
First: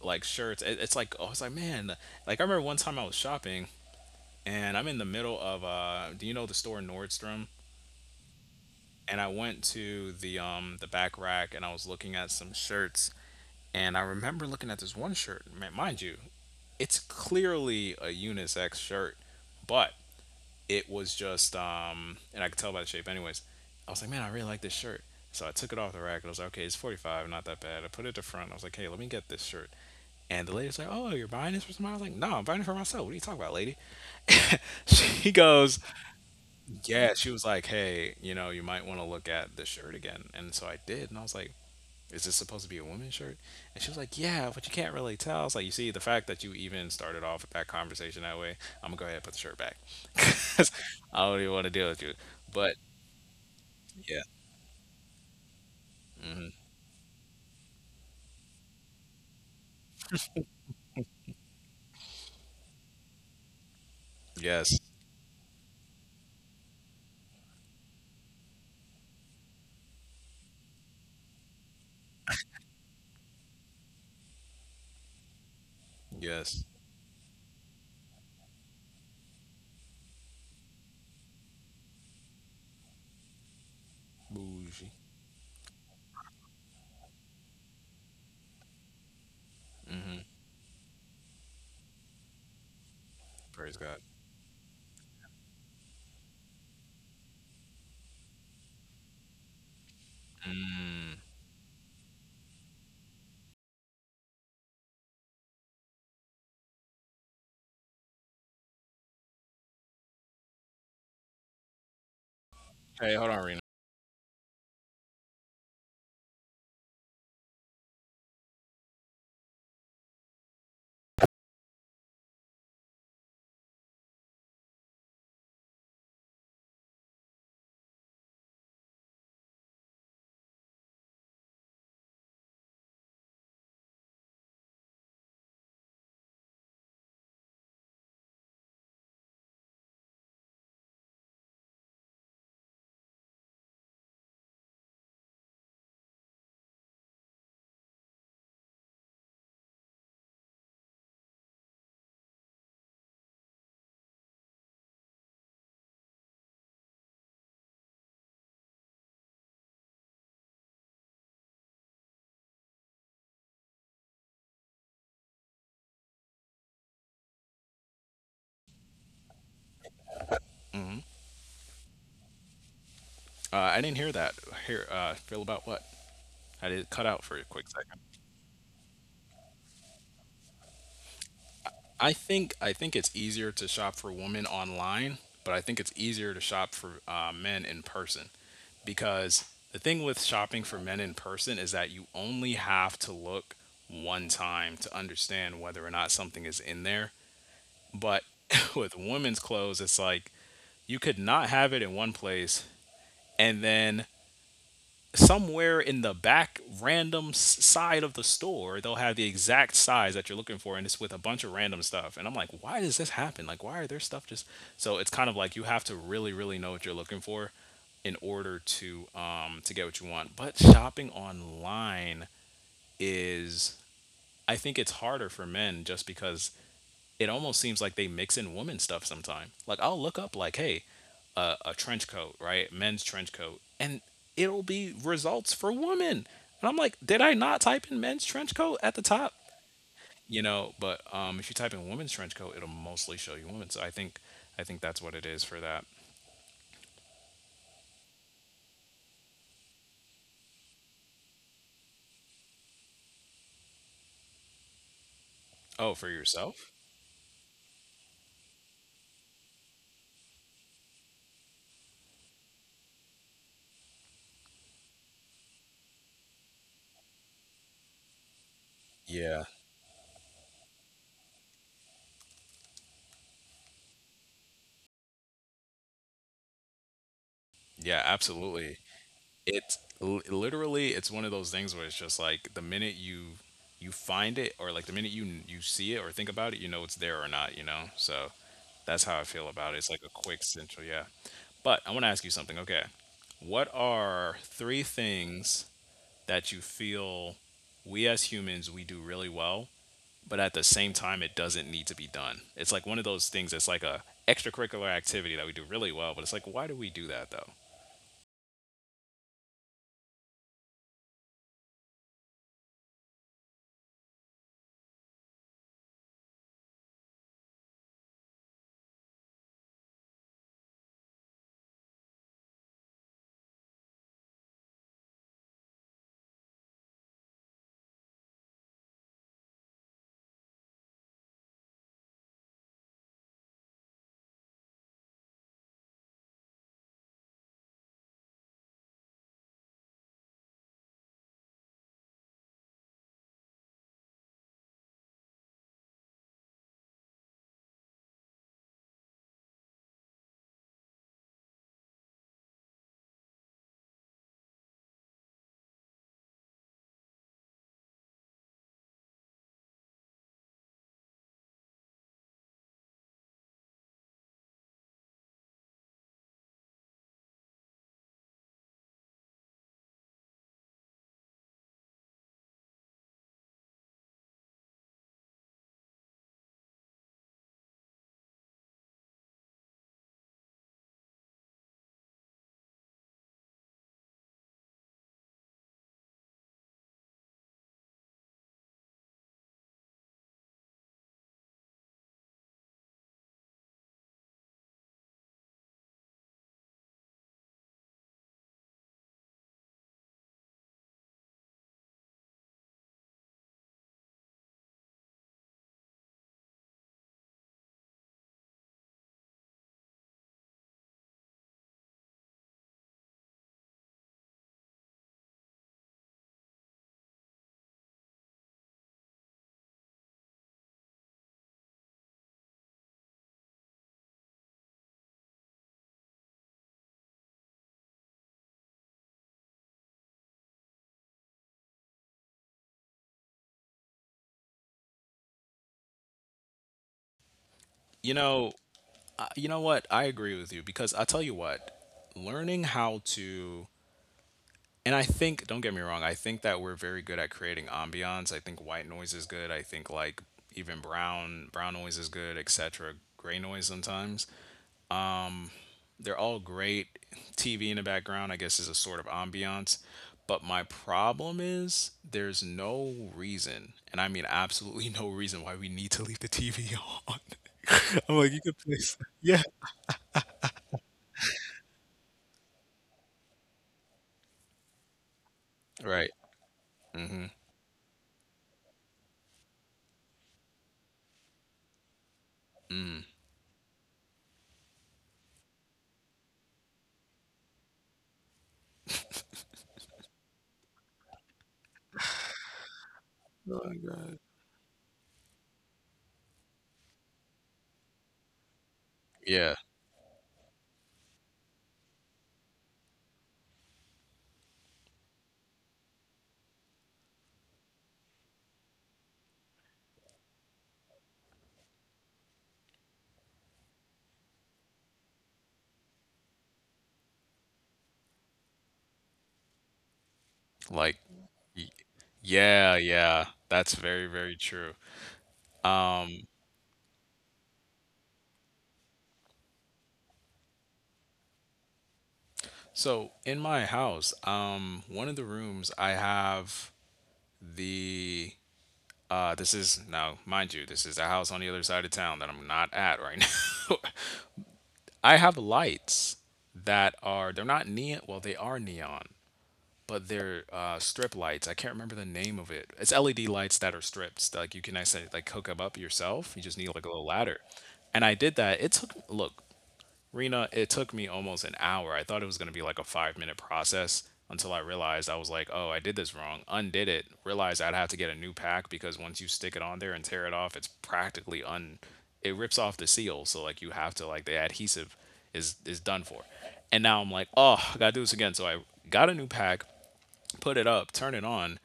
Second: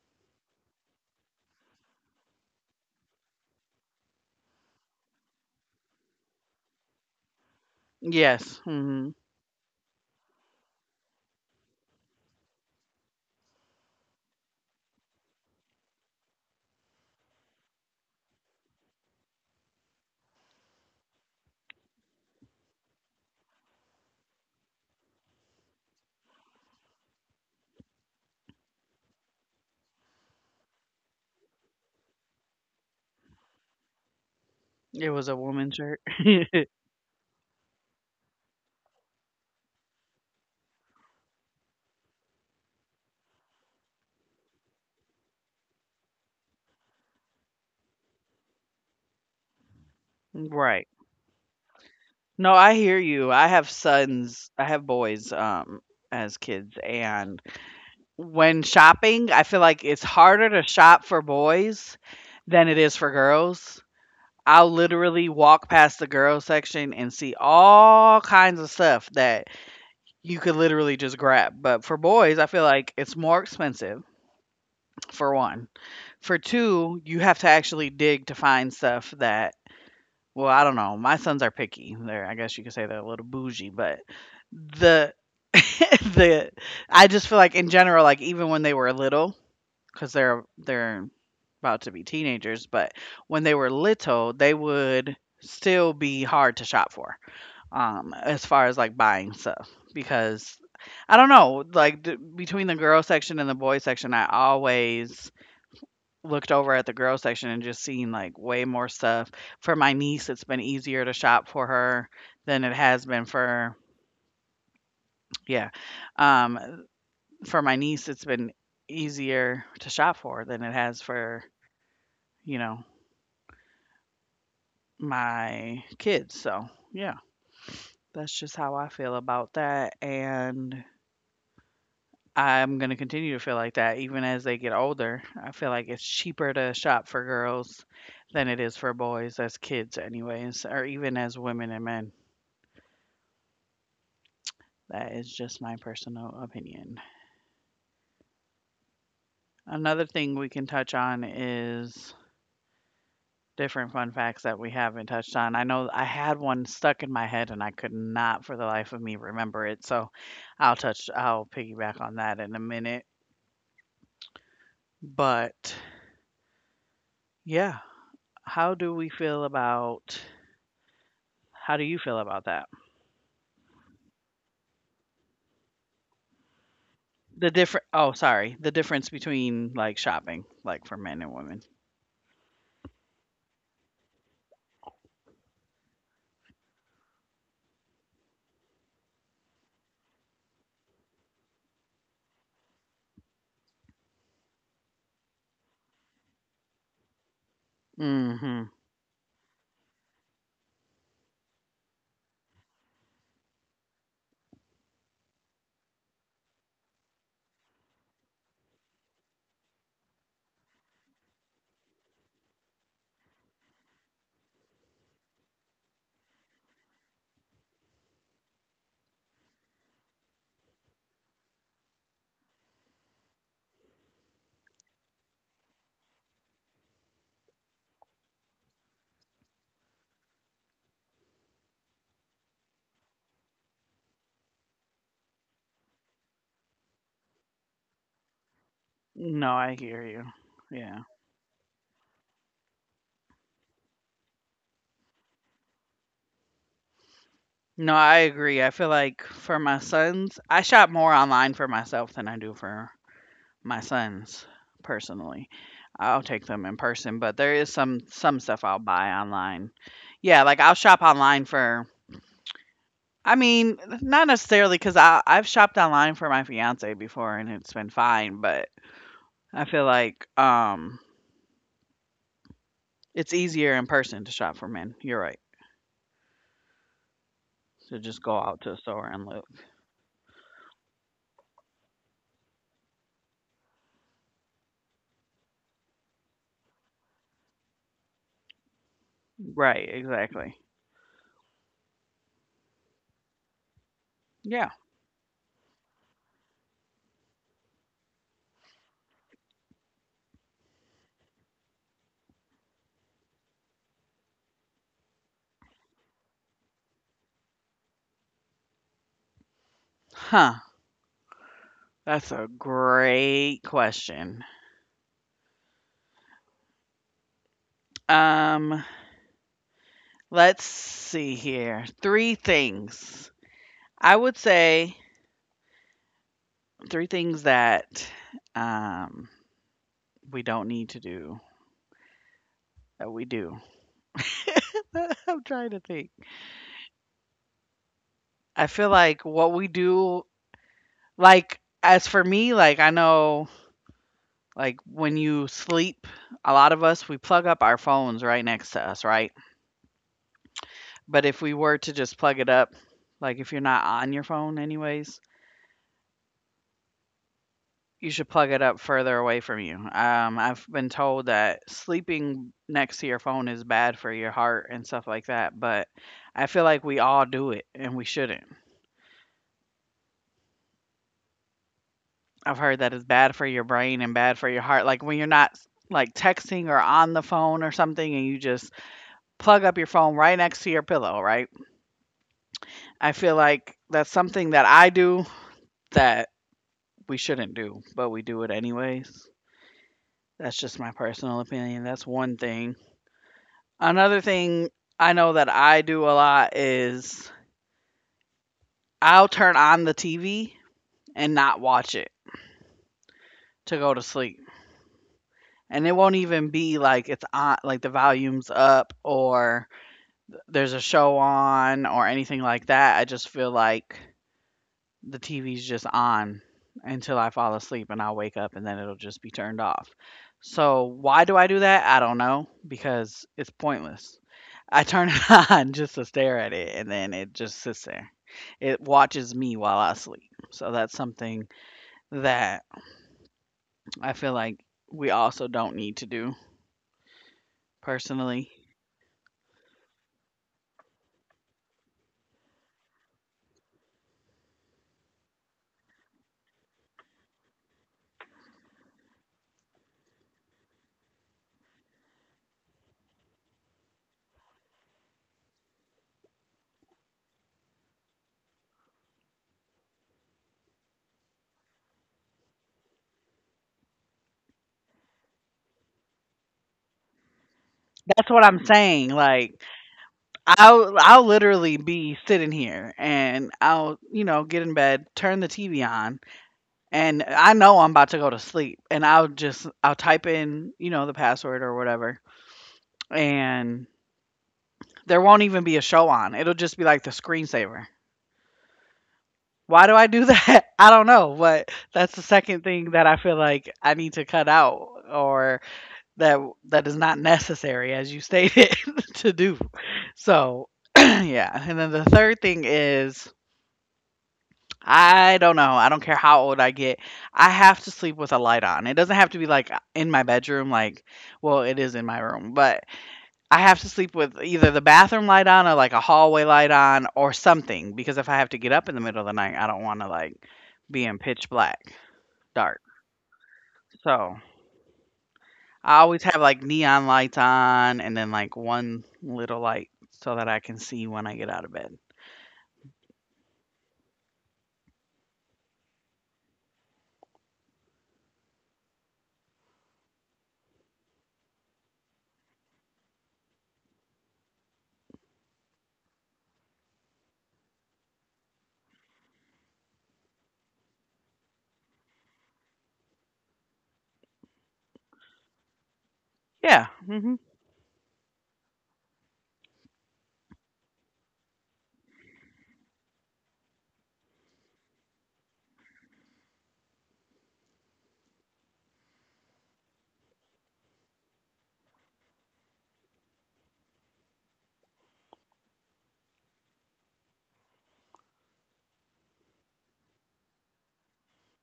Like, shirts. It's like, oh, it's like, man. Like, I remember one time I was shopping and I'm in the middle of— do you know the store Nordstrom? Yes. And I went to the back rack and I was looking at some shirts, and I remember looking at this one shirt. Man, mind you, it's clearly a unisex shirt, but it was just and I could tell by the shape anyways. I was like, "Man, I really like this shirt." So I took it off the rack and I was like, "Okay, it's 45, not that bad." I put it to front. I was like, "Hey, let me get this shirt." And the lady's like, "Oh, you're buying this for somebody?" I was like, "No, I'm buying it for myself. What are you talking about, lady?" [LAUGHS] It was She a woman's goes, shirt. [LAUGHS] "Yeah." She was like, "Hey, you know, you might want to look at this shirt again." And so I did, and I was like, is this supposed to be a woman's shirt? And she was like, yeah, but you can't really tell. I was like, you see, the fact that you even started off with that conversation that way, I'm going to go ahead and put the shirt back. [LAUGHS] 'Cause Right. I don't even want to deal with you. No, I But hear you. I have yeah. sons, I have boys as Hmm. kids. And when shopping, I feel like it's harder to shop for boys than it is for girls. I'll Yes. literally walk past the girls section and see all kinds of stuff that you could literally just grab. But for boys, I feel like it's more expensive, for one. For Yes. two, you have to actually dig to find stuff that, well, I don't know. My sons are picky. They're, I guess you could say they're a little bougie, but Bougie. the, [LAUGHS] the, I just feel like in general, like even when they were little, 'cause Hmm. they're about to be teenagers, but when they were Praise God. little, they would still be hard to shop for, as far as, like, buying stuff because I Mm. don't know, like, the between the girl section and the boy section, I always looked over at the girl section and just seen, like, way more stuff. For my niece, it's been easier to shop for her than it has Hey, been hold on, Rena. for yeah, um, for my niece, it's been easier to shop for than it has for, you know, my kids, so, yeah, that's just how I feel about that, and I'm gonna continue to feel like that even as they get older. I feel like it's cheaper to shop for girls than it is for boys as kids anyways, or even as women and men. That is just my personal opinion. Another thing we can touch on is different fun facts that we haven't touched on. I know I had one stuck in my head and I could not for the life of me remember it. So I'll piggyback on that in a minute. But yeah, how do we feel about, Hmm. how do you feel about that? I didn't hear that. Here, feel about what? I did cut out for a The quick different, second. oh, sorry, the difference between like shopping, like for men and women. I think it's easier to shop for women online, but I think it's easier to shop for men in person. Because the thing with shopping for men in person is that you only have to look one time to understand whether or not something is in there. But hmm [LAUGHS] with women's clothes, it's like you could not have it in one place, and then somewhere in the back random side of the store they'll have the exact size that you're looking for, and it's with a bunch of random stuff. And I'm like, why does this happen? Like, why are there stuff just— so it's kind of like you have to really, really know what you're looking for in order to get what you want. But shopping online is— I think it's harder for men, just because it almost seems like they mix in women stuff sometime. Like, I'll look up, like, hey, a trench coat, right? Men's trench coat, and it'll be results for women. And I'm like, did I not type in men's trench coat at the top? No, I hear you. You know, Yeah. but if you type in women's trench coat, it'll mostly show you women. So I think that's what it is for that. No, I agree. I feel like for my sons, I shop more online for myself than I do for my sons, personally. Oh, for I'll take them yourself? in person, but there is some stuff I'll buy online. Yeah, like I'll shop online for I mean, not necessarily because I've shopped online for my fiance before and it's been fine, but Yeah. I feel like it's easier in person to shop for men. You're right. Yeah, To just go out absolutely. to a store and look. It's literally— it's one of those things where it's just like, the minute you find it, or like the minute you see it or think about it, you know, it's there or not. So that's how I feel about it. It's like Right, a quick exactly. central, yeah. But I want to ask you something. Okay, what are three Yeah. things that you feel we, as humans, we do really well, but at the same time it doesn't need to be done? It's like one of those things. It's like a extracurricular activity that we do really well, but it's like, why do we do that though, Huh. That's a great question. Um, let's see here. Three things I would say three things that, um, we don't need to do that we do. [LAUGHS] I'm trying to think. I feel like what we do like, as for me, like, I know, like, when you sleep, a lot of us, we plug up our phones right next to us, right? But if we were to just plug it up like, if you're not on your phone anyways, you should plug it up further away from you. I've been told that sleeping next to your phone is bad for your heart and stuff like that, but I feel like we all do it and we shouldn't. I've heard that it's bad for your brain and bad for your heart. Like when you're not like texting or on the phone or something and you just plug up your phone right next to your pillow, right? I feel like that's something that I do that we shouldn't do, but we do it anyways. That's just my personal opinion. That's one thing. Another thing I know that I do a lot is I'll turn on the TV and not watch it to go to sleep. And it won't even be like it's on, like the volume's up or there's a show on or anything like that. I just feel like the TV's just on until I fall asleep and I'll wake up and then it'll just be turned off. So, why do I do that? I don't know because it's pointless. I turn it [LAUGHS] on just to stare at it, and then it just sits there. It watches me while I sleep. So that's something that I feel like we also don't need to do you know? personally. You know what? I agree with you. Because, I tell you what, learning how to— and I think— don't get me wrong, I think that we're very good at creating ambiance. I think white noise is good. I think, like, even brown noise is good, etc. Gray noise, sometimes. Um they're all great. TV in the background, I guess, is a sort of ambiance. But my problem is, there's no reason, and I mean absolutely [LAUGHS] no reason why we need to leave the TV on. [LAUGHS] I'm like, That's you what could I'm place— saying. yeah, Like I'll literally be sitting here and I'll, you know, get in bed, turn the TV right. on, Mhm. and I know I'm about to go to sleep. And I'll just I'll type in, you know, the password or whatever. Mm. And there won't even be a show on. It'll just be like the screensaver. Why do I do that? [LAUGHS] I don't know, but that's the second thing that I feel Oh my like I need god. to cut out or that that is not necessary as you stated [LAUGHS] to Yeah, do. So, [CLEARS THROAT] yeah. And then the third thing is I don't know. I don't care how old I get. I have to sleep with a light on. It doesn't have to be like in my bedroom like well, it is in my room, but I have to sleep with either the bathroom light on or like a hallway light on or something because if I have to get up in the middle of the night, I don't want to like like— be in pitch y black yeah, dark. yeah, that's very, very So true. I always have like neon lights on and then like one little light so that I can see when I get out of bed. So, in my house, one of the rooms I have the— this is now, mind you, this is a house on the other side of town that I'm not at right [LAUGHS] now. I have lights that are— they're not neon. Well, they are neon. But they're strip lights. I can't remember the name of it. It's LED lights that are strips. Like, you can actually like hook them up yourself. You just need like a Yeah. little ladder. And I did that. It took— look, Rena, it took me almost an hour. I thought it was gonna be like a 5-minute process. Until I realized, I was like, oh, I did this wrong. Undid it. Realized I'd have to get a new pack, because once you stick it on there and tear it off, it's practically un— it rips off the seal. So, like, you have to, like— the adhesive is done for. And now I'm like, oh, I gotta do this again. So I got a new pack, just put it up, turn it on,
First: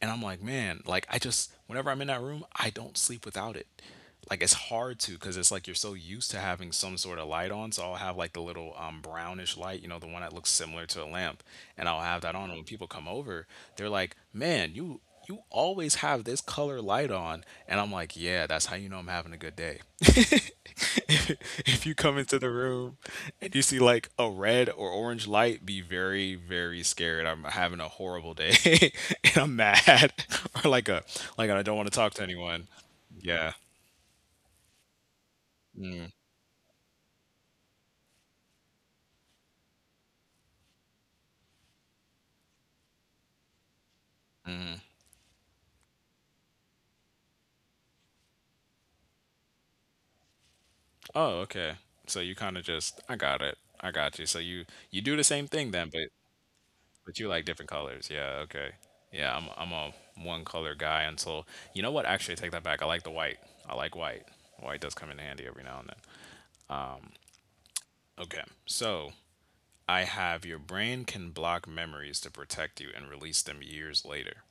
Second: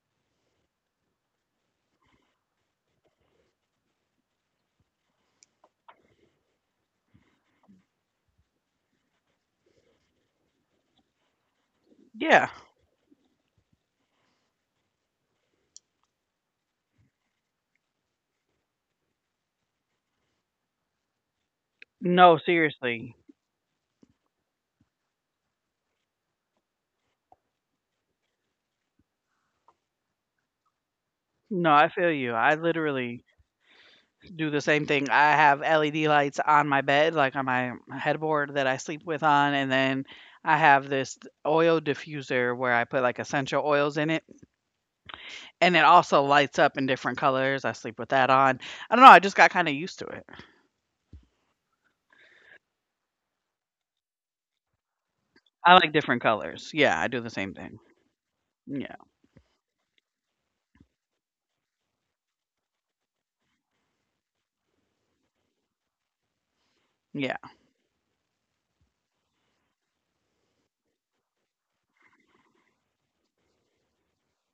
and I'm like, man, like— I just, whenever I'm in that room, I don't sleep without it. Like, it's hard to, because it's like you're so used to having some sort of light on. So I'll have like the little brownish light, you know, the one that looks similar to a lamp, and I'll have that on. Yeah. And when people come over, they're like, "Man, you always have this color light on." And I'm like, yeah, that's how you know I'm having a good day. [LAUGHS] If you come into No, the room seriously. and you see like a red or orange light, be very, very scared. I'm having a horrible day [LAUGHS] and I'm mad. [LAUGHS] Or, like, a— like, I don't No, want I to talk feel to you. I anyone. literally Yeah. do the same thing. I have LED lights on my bed, like on my headboard that I sleep with on, and then I have this oil diffuser where I put like essential oils in it, and it also lights up in different colors. I sleep with that on. I don't know. I just got kind of used to it. Oh, okay. So you kind of just— I got it. I got you. So you do the same I thing like then, but— different colors. Yeah, I do but the you like same different thing. colors. Yeah, okay. Yeah, Yeah, I'm a one color guy until— you know what? Actually, take that back. I like the white. I like white. White does come in handy every now and then. yeah. Okay. So, I have— your brain can block memories to protect you and release them years later.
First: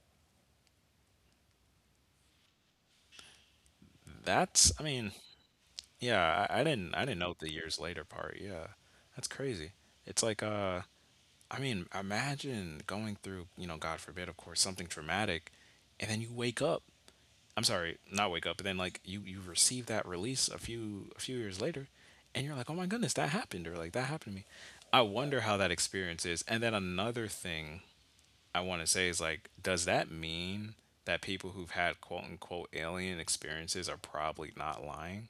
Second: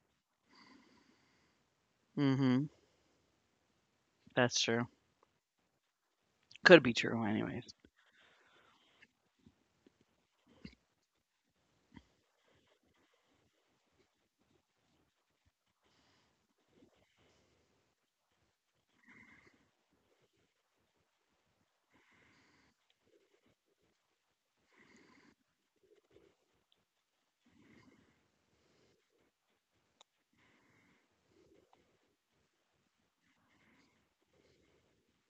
hmm That's That's— I true. mean, yeah, I, I Could be didn't I didn't true, note the anyways. years later part. Yeah. That's crazy. It's like imagine going through, God forbid, of course, something traumatic and then you wake up. I'm sorry, not wake up, but then like you receive that release a few years later, and you're like, oh my goodness, that happened, or like that happened to me. I wonder how that experience is. And then another thing I want to say is, like, does that mean that people who've had quote unquote alien experiences are probably not lying?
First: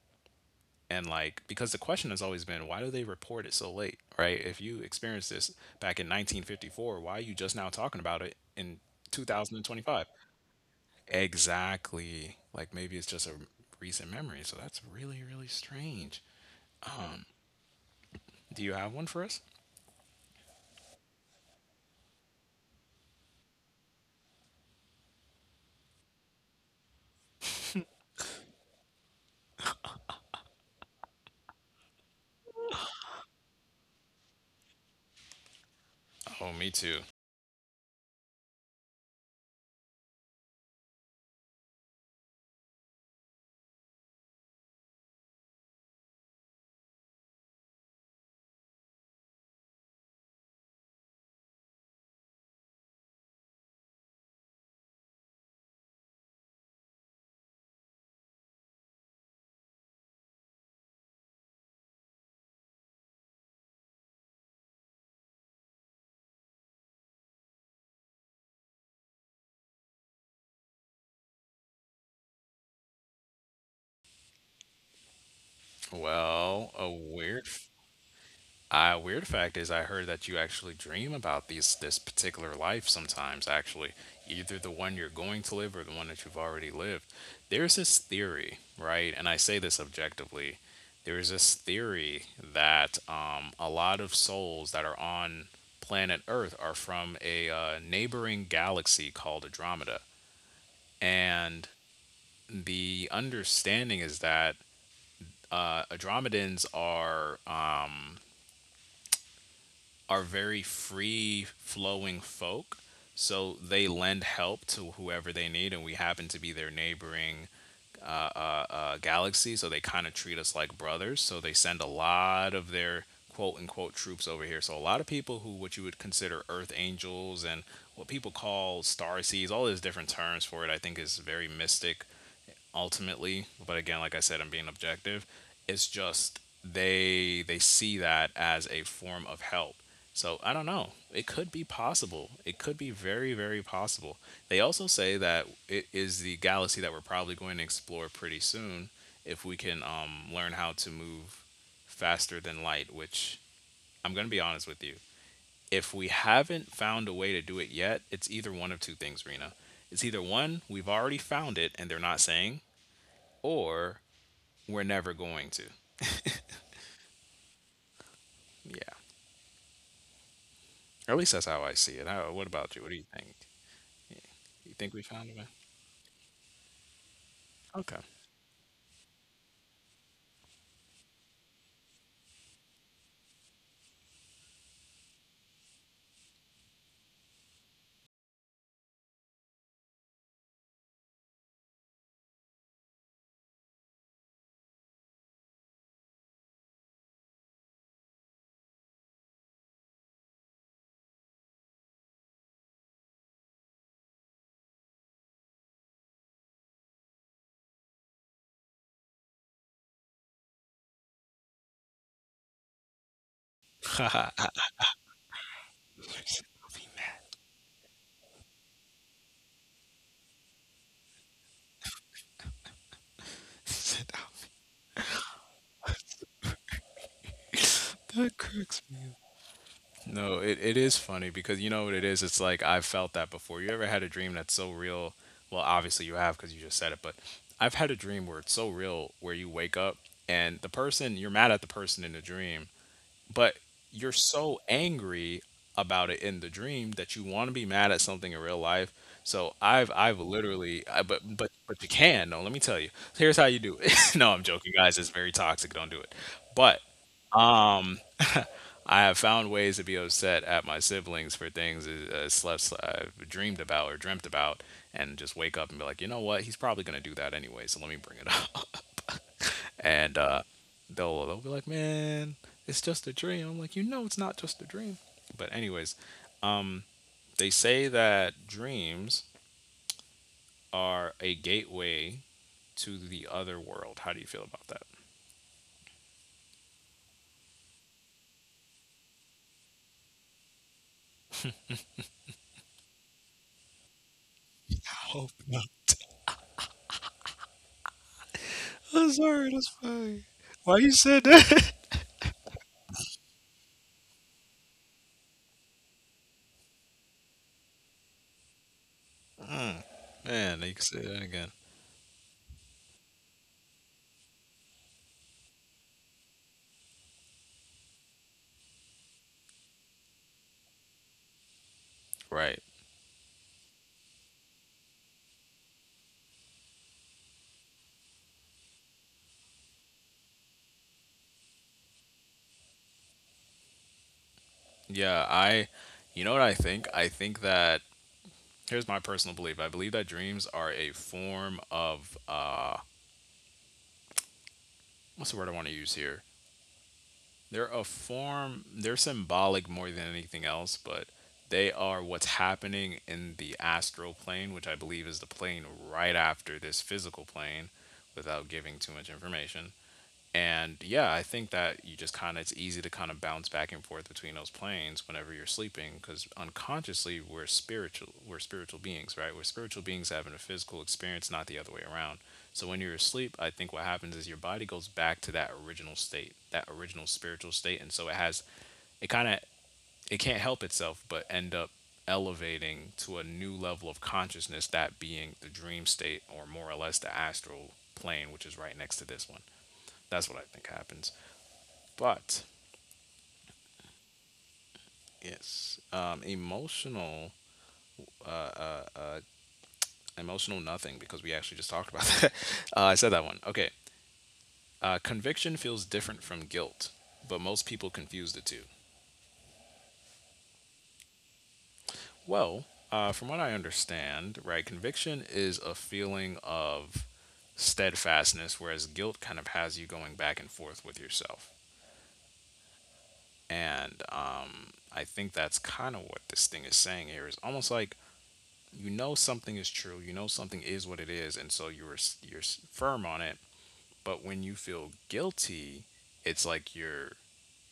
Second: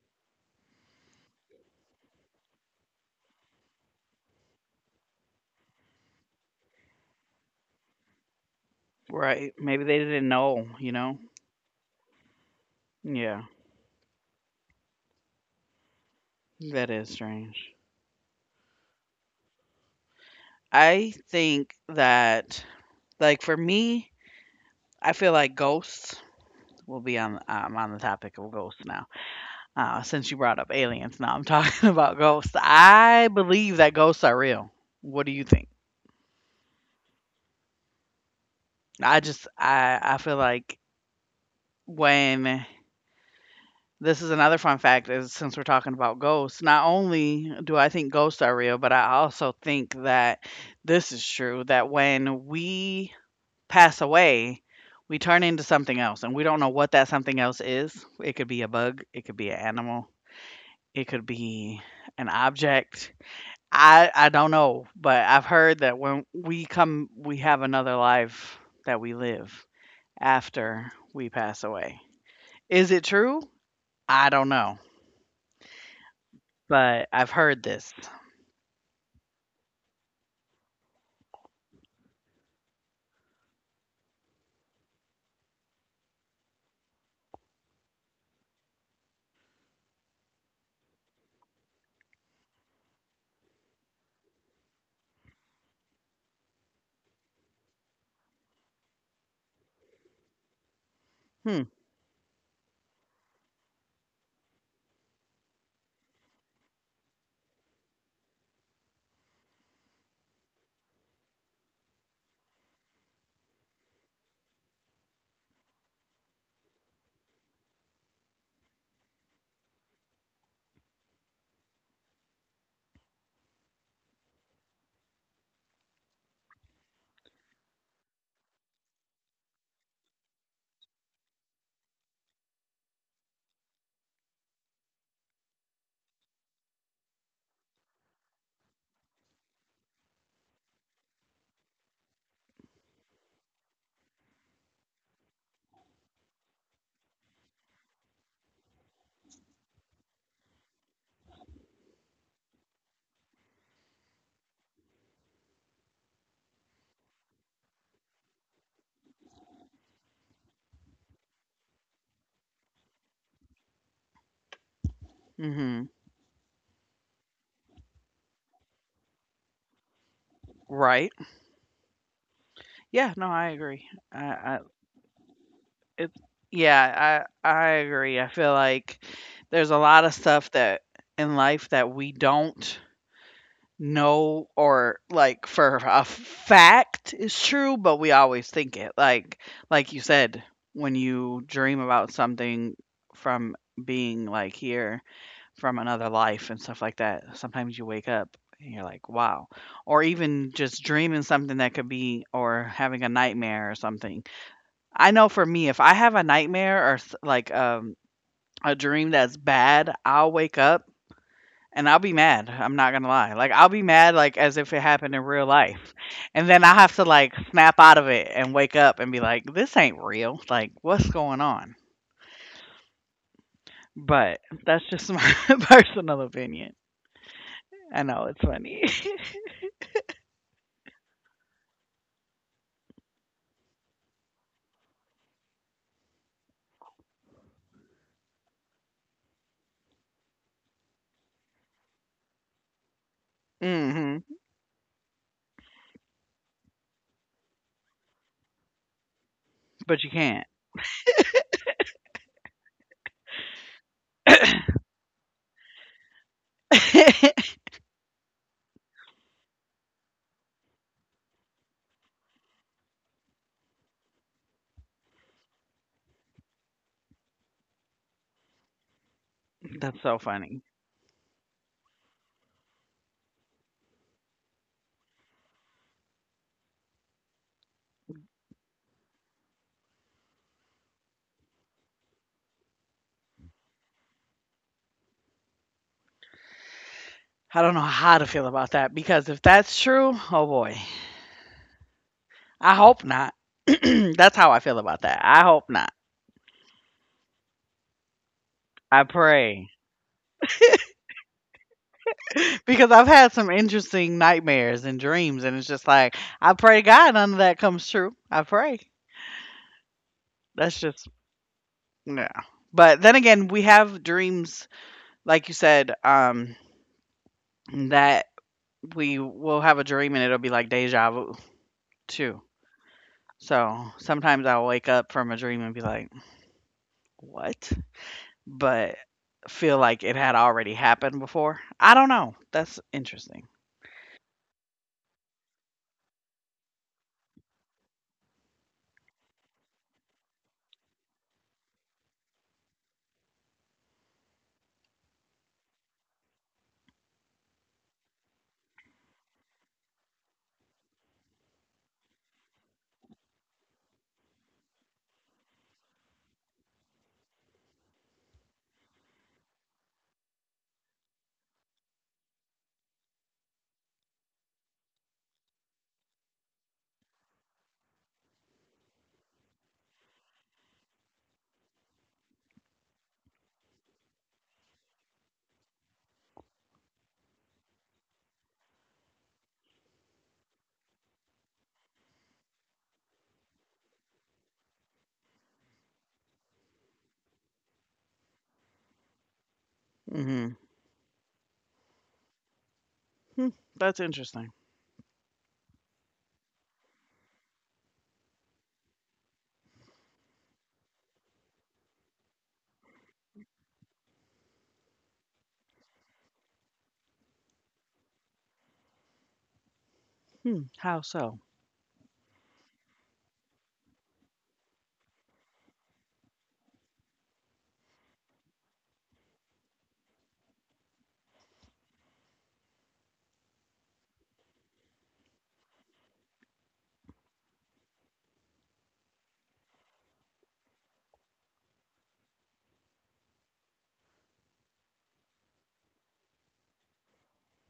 And like, because the question has always been, why do they report it so late, right? If you experienced this back in 1954, why are you just now talking about it in Right. Maybe they 2025? didn't know, you know? Exactly. Like maybe it's just a Yeah, recent memory. So that's really, really strange. that is Um, strange. do you have one for us? I think that, like, for me, I feel like ghosts will be on I'm on the topic of ghosts now. Since you brought up aliens, now I'm talking [LAUGHS] about ghosts. I believe that ghosts are real. What do you think? Oh, me too. I just I feel like when this is another fun fact is since we're talking about ghosts, not only do I think ghosts are real, but I also think that this is true that when we pass away, we turn into something else and we don't know what that something else is. It could be a bug, it could be an animal, it could be an object. I don't know, but I've heard that when we come, we have another life that we live after we pass away. Is it true? I don't know, Well, a but I've weird heard this. Weird fact is, I heard that you actually dream about these this particular life sometimes. Actually, either the one you're going to live or the one that you've already lived. There's this theory, right? And I say this objectively. There is this theory that a lot of souls that are on planet Earth are from a neighboring galaxy called Andromeda, and Hmm. the understanding is that Andromedans are. Are very free flowing folk. So they lend help to whoever they need, and we happen to be their neighboring galaxy. So they kind of treat us like brothers. So they send a lot of their quote unquote troops over here. So a lot of people who what you would consider Earth angels and what people call star seeds, all these different terms for it, I think is very mystic ultimately, but again, like I said, I'm being objective. It's just they see that as a form of help. So I don't know. It could be possible. It could be very, very possible. They also say that it is the galaxy that we're probably going to explore pretty soon if we can learn how to move faster than light, which I'm going to be honest with you. If we haven't found a way to do it yet, it's either one of two things, Rena. It's either one, we've already found it and they're not saying, or we're never going to. hmm Yeah. At least that's Right. how I see it. How, what about you? What do you think? Yeah. No, I agree. You think I we found a way? it. Yeah. Okay. I agree. I feel like there's a lot of stuff that in life that we don't know or like for a fact is true, but we always think it. Like you said, when you dream about something from being like here from another life and stuff like that, sometimes you wake up and you're like, wow. Or even just dreaming something that could be or having a nightmare or something. I know for me, if I have a nightmare or a dream that's bad, I'll wake up and I'll be mad, I'm not gonna lie. Like, I'll be [LAUGHS] mad, like, as if it happened in real life, and then I have to, like, snap out of it and wake up and be like, "This ain't real. Like, what's going on?" But that's just my [LAUGHS] personal opinion. I that know it's cracks me funny. up. [LAUGHS] No, it is funny because you know what it is? It's like I've felt that before. You ever had a dream that's so real? Well, obviously you have because you just said it, but I've had a dream where it's so real where you wake up and the person, you're mad at the person in the dream, but you're Mhm, so angry about it in the dream that you want to be mad at something in real life. So I've but I've you can't. literally I, but you can. No, let me tell you. So here's how you do it. [LAUGHS] no, I'm joking, guys. It's very toxic. Don't do it. But [LAUGHS] I have found ways to be upset at my siblings for things I slept, I dreamed about or dreamt about, and just wake up and be like, you know what? He's probably gonna do that anyway, so let me bring it up. [LAUGHS] That's and so funny. they'll be like, man, it's just a dream. I'm like, you know, it's not just a dream. But anyways, um, they say that dreams are a gateway to the other world. How do you feel about that? [LAUGHS] I don't know how to feel about that because if that's true, oh boy. I hope not. [CLEARS THROAT] That's how I feel about that. Oh, I no. hope not. I I'm sorry, that's pray. funny. Why you said that? [LAUGHS] Because I've had some interesting nightmares and dreams, and it's just like, I pray to God none of that comes true. I pray. Mm, man, you That's can say just, that again. no. But then again, we have dreams, like you said, that we will have a dream and it'll be like deja vu, too. Right. So sometimes I'll wake up from a dream and be like, what? But feel like it had already happened before. I don't know. That's interesting. Yeah, I you know what I think? I think that here's my personal belief. I believe that dreams are a form of what's the word I want to use here? They're a form they're symbolic more than anything else, but they are what's happening in the astral plane, which I believe is the plane right after this physical plane without giving too much information. And yeah, I think that you just kind of, it's easy to kind of bounce back and forth between those planes whenever you're sleeping because unconsciously we're spiritual beings, right? We're spiritual beings having a physical experience, not the other way around. So when you're asleep, I think what happens is your body goes back to that original state, that original spiritual state. And so it has, it kind of, it can't help itself but end up elevating to a new level of consciousness, that being the dream state or more or less the astral plane, which is right next to this one. That's what I Hmm. think happens. But Hmm. That's interesting. yes, emotional, uh, uh, uh, emotional nothing because we actually just talked about [LAUGHS] that. I said that one. Okay. Conviction feels different from guilt, but most people confuse the two. Hmm. How so? Well, from what I understand, right, conviction is a feeling of steadfastness, whereas guilt kind of has you going back and forth with yourself. And I think that's kind of what this thing is saying here is almost like, you know something is true, you know something is what it is, and so firm on it. But when you feel guilty, it's like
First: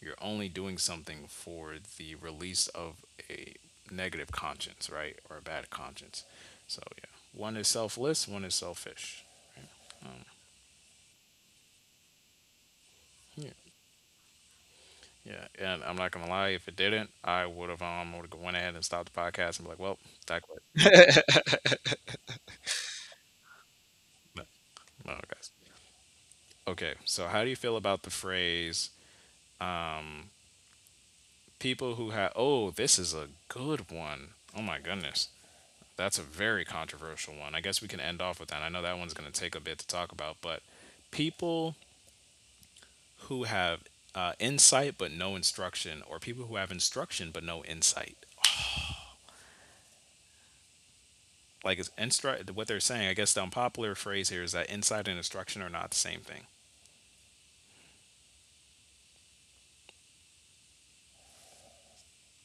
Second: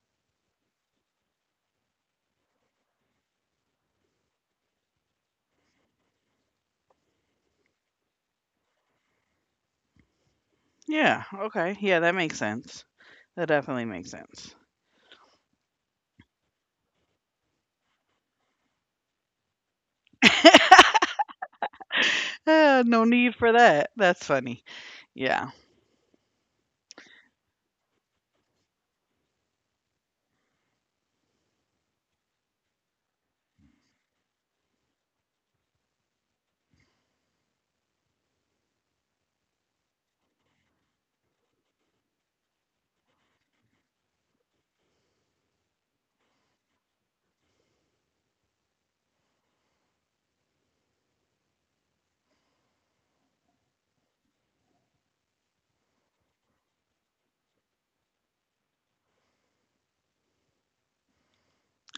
you're only doing something for the release of a negative conscience, right? Or a bad conscience. So yeah, one is selfless, one is selfish. Yeah, Yeah, okay. Yeah, that makes sense. That yeah, definitely makes sense. yeah, and I'm not gonna lie. If it didn't, I would have went ahead and stopped the podcast and be like, well, that quit. Ah, no need for that. That's No, funny. no, guys. Yeah. Okay, so how do you feel about the phrase? um, people who have, oh, this is a good one. Oh my goodness, that's a very controversial one. I guess we can end off with that. I know that one's going to take a bit to talk about, but people who have insight but no instruction, or people who have instruction but no insight. Like, what they're saying, I guess the unpopular phrase here is that insight and instruction are not the same thing.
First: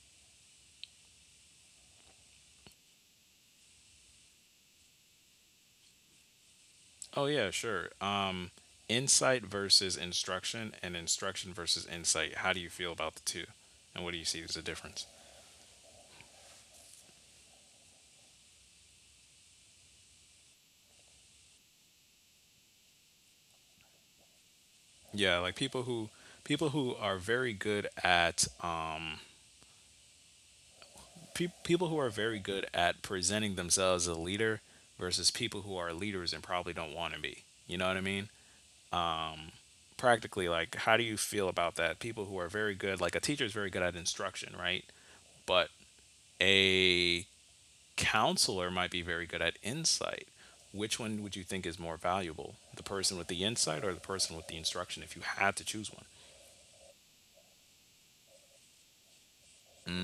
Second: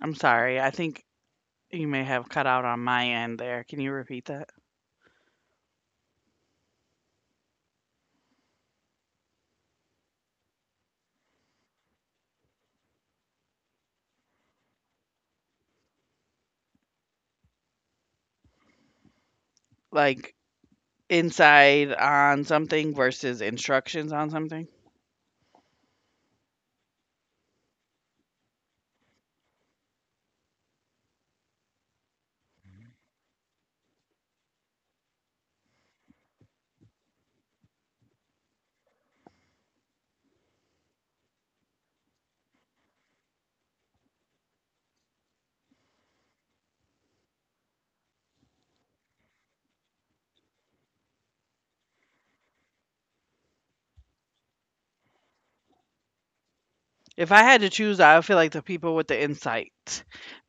I'm sorry. I think you may have cut out on my end there. Can you repeat that? Oh yeah, sure. Insight versus instruction, and instruction versus insight. How do you feel about the two, and what do you see as the difference? Like inside on something versus instructions on something? Yeah, like people who are very good at people who are very good at presenting themselves as a leader versus people who are leaders and probably don't want to be. You know what I mean? Um practically, like, how do you feel about that? People who are very good, like a teacher is very good at instruction, right? But a counselor might be very good at insight. Which one would you think is more valuable? The person with the insight or the person with the instruction if you had to choose one? If I had to choose, I would feel like the people with the insight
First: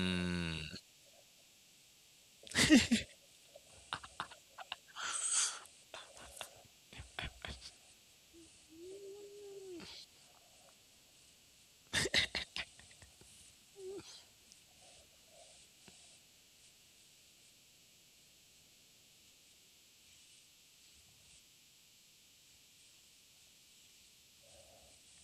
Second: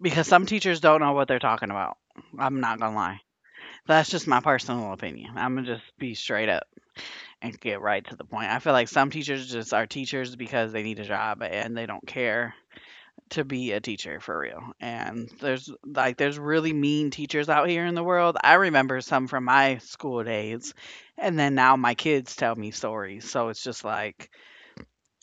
because some teachers don't know what they're talking about. I'm not going to lie. That's just my personal opinion. I'm going to just be straight up. And get right to the point. I feel like some teachers just are teachers because they need a job and they don't care to be a teacher for real. And there's like there's really mean teachers out here in the world. I remember some from my school days and then now my kids tell me stories. So it's just like